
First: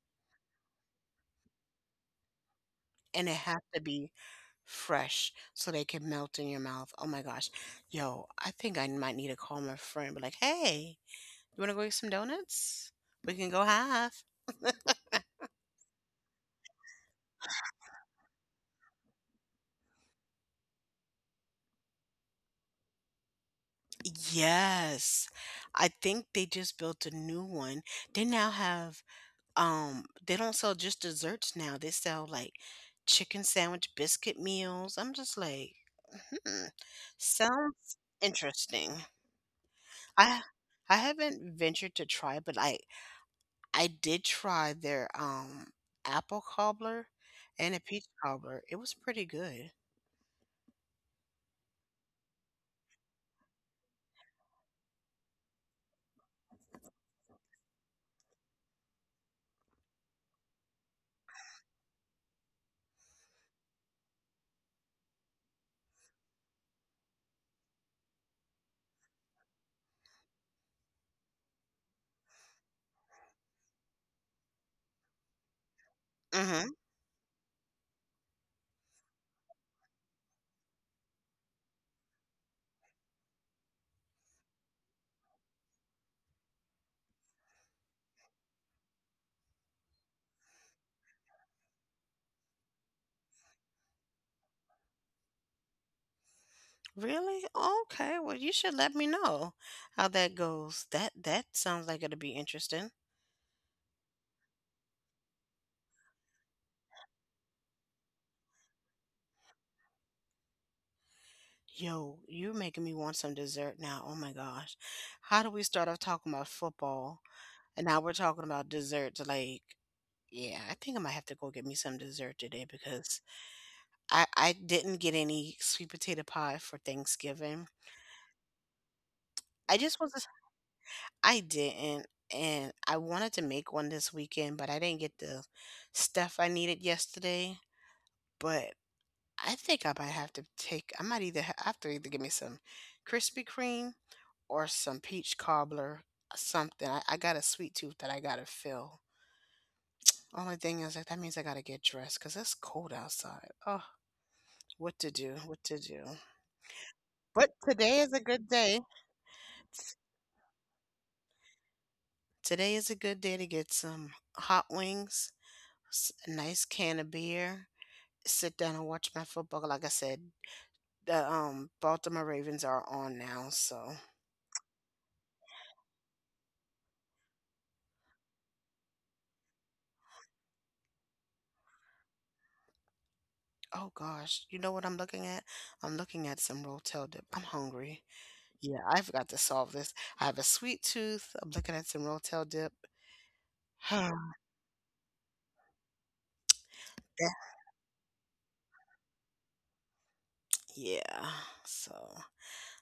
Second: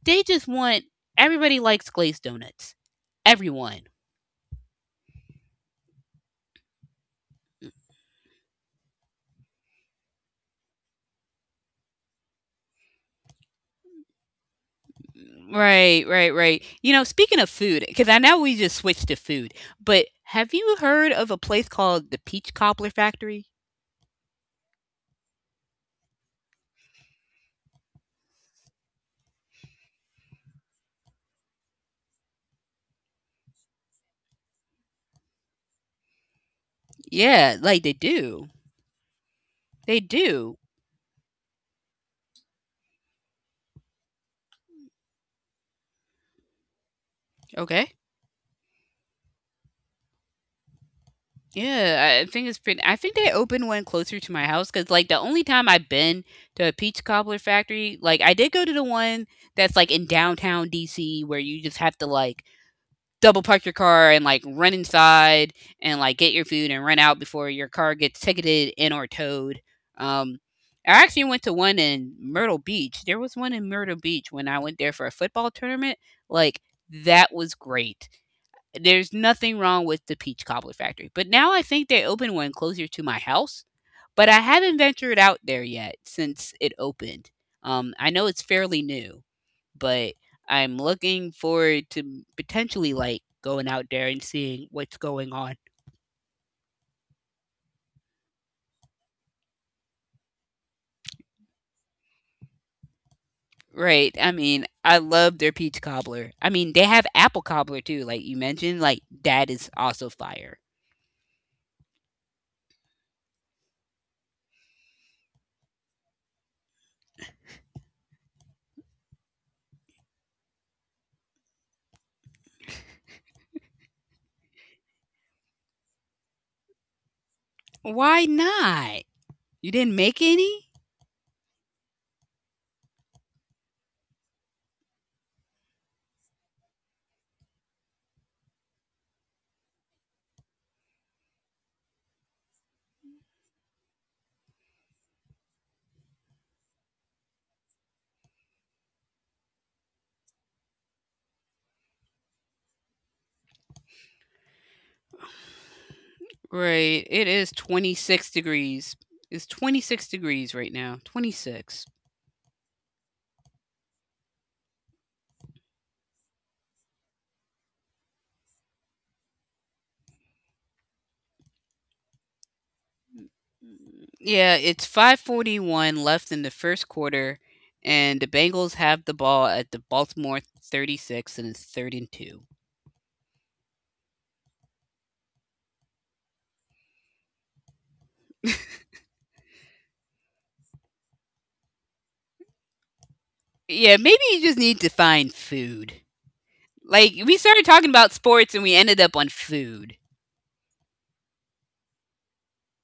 B: They just want everybody likes glazed donuts.
A: And it has
B: Everyone.
A: to be fresh so they can melt in your mouth. Oh my gosh. Yo, I think I might need to call my friend, and be like, hey, you want to go get some donuts? We can go half.
B: Right, right, right. You know, speaking of food, because I know we just switched to food, but have you heard of a place called the Peach Cobbler Factory?
A: Yes. I think they just built a new one. They now have um they don't sell just desserts now. They sell like chicken sandwich biscuit meals. I'm just like, hmm,
B: Yeah, like they
A: sounds
B: do.
A: interesting.
B: They
A: I
B: do.
A: I haven't ventured to try, but I I did try their um apple cobbler and a
B: Okay.
A: peach cobbler. It was pretty good.
B: Yeah, I think it's pretty. I think they opened one closer to my house because, like, the only time I've been to a Peach Cobbler Factory, like, I did go to the one that's like in downtown D C where you just have to like double park your car and like run inside and like get your food and run out before your car gets ticketed and or towed. Um, I actually went to one in Myrtle Beach. There was one in Myrtle Beach when I went there for a football tournament. Like,
A: Mhm.
B: that was great. There's nothing wrong with the Peach Cobbler Factory. But now I think they opened one closer to my house, but I haven't ventured out there yet since it opened. Um, I know it's fairly new, but I'm looking forward to potentially like going out there and seeing what's going on.
A: Really? Okay. Well, you should let me know how that goes. That that sounds like it'll be interesting.
B: Right. I mean, I love their peach cobbler. I mean, they have apple cobbler too, like you mentioned. Like that is also fire.
A: Yo, you're making me want some dessert now. Oh my gosh. How do we start off talking about football and now we're talking about desserts? Like, yeah, I think I might have to go get me some dessert today because I I didn't get any sweet potato pie for Thanksgiving.
B: Why not? You
A: I
B: didn't
A: just
B: make
A: was
B: any?
A: I didn't, and I wanted to make one this weekend, but I didn't get the stuff I needed yesterday. But I think I might have to take, I might either ha- I have to either give me some Krispy Kreme or some peach cobbler, uh, something. I, I got a sweet tooth that I gotta fill. Only thing is that that means I gotta get dressed because it's cold outside. Oh, what to do? What to do?
B: Right. It is
A: But today is a
B: twenty-six
A: good day.
B: degrees. It's twenty-six degrees right now. twenty-six.
A: Today is a good day to get some hot wings, s- a nice can of beer, sit down and watch my football. Like I said, the um Baltimore Ravens are on now, so.
B: Yeah, it's five forty-one left in the first quarter, and the Bengals have the ball at the Baltimore thirty-six, and it's third and two.
A: Oh gosh, you know what I'm looking at? I'm looking at some Rotel dip. I'm hungry. Yeah, I've got to solve this. I have a sweet tooth. I'm looking at some Rotel dip.
B: Yeah, maybe you just need to find food. Like, we
A: Huh.
B: started talking about sports, and we ended up on food.
A: Yeah. So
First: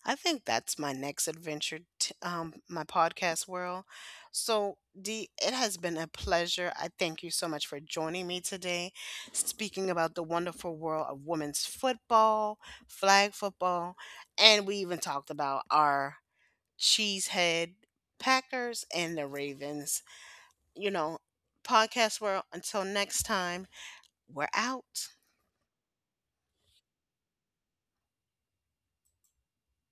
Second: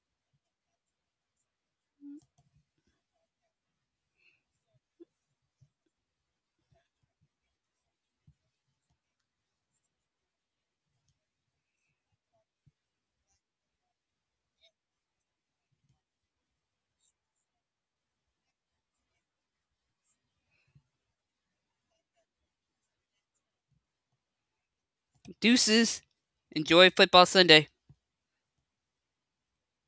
A: I think that's my next adventure, t- um, my podcast world. So Dee, it has been a pleasure. I thank you so much for joining me today, speaking about the wonderful world of women's football, flag football, and we even talked about our Cheesehead, Packers, and the Ravens. You know, podcast world, until next time, we're out.
B: Deuces. Enjoy football Sunday.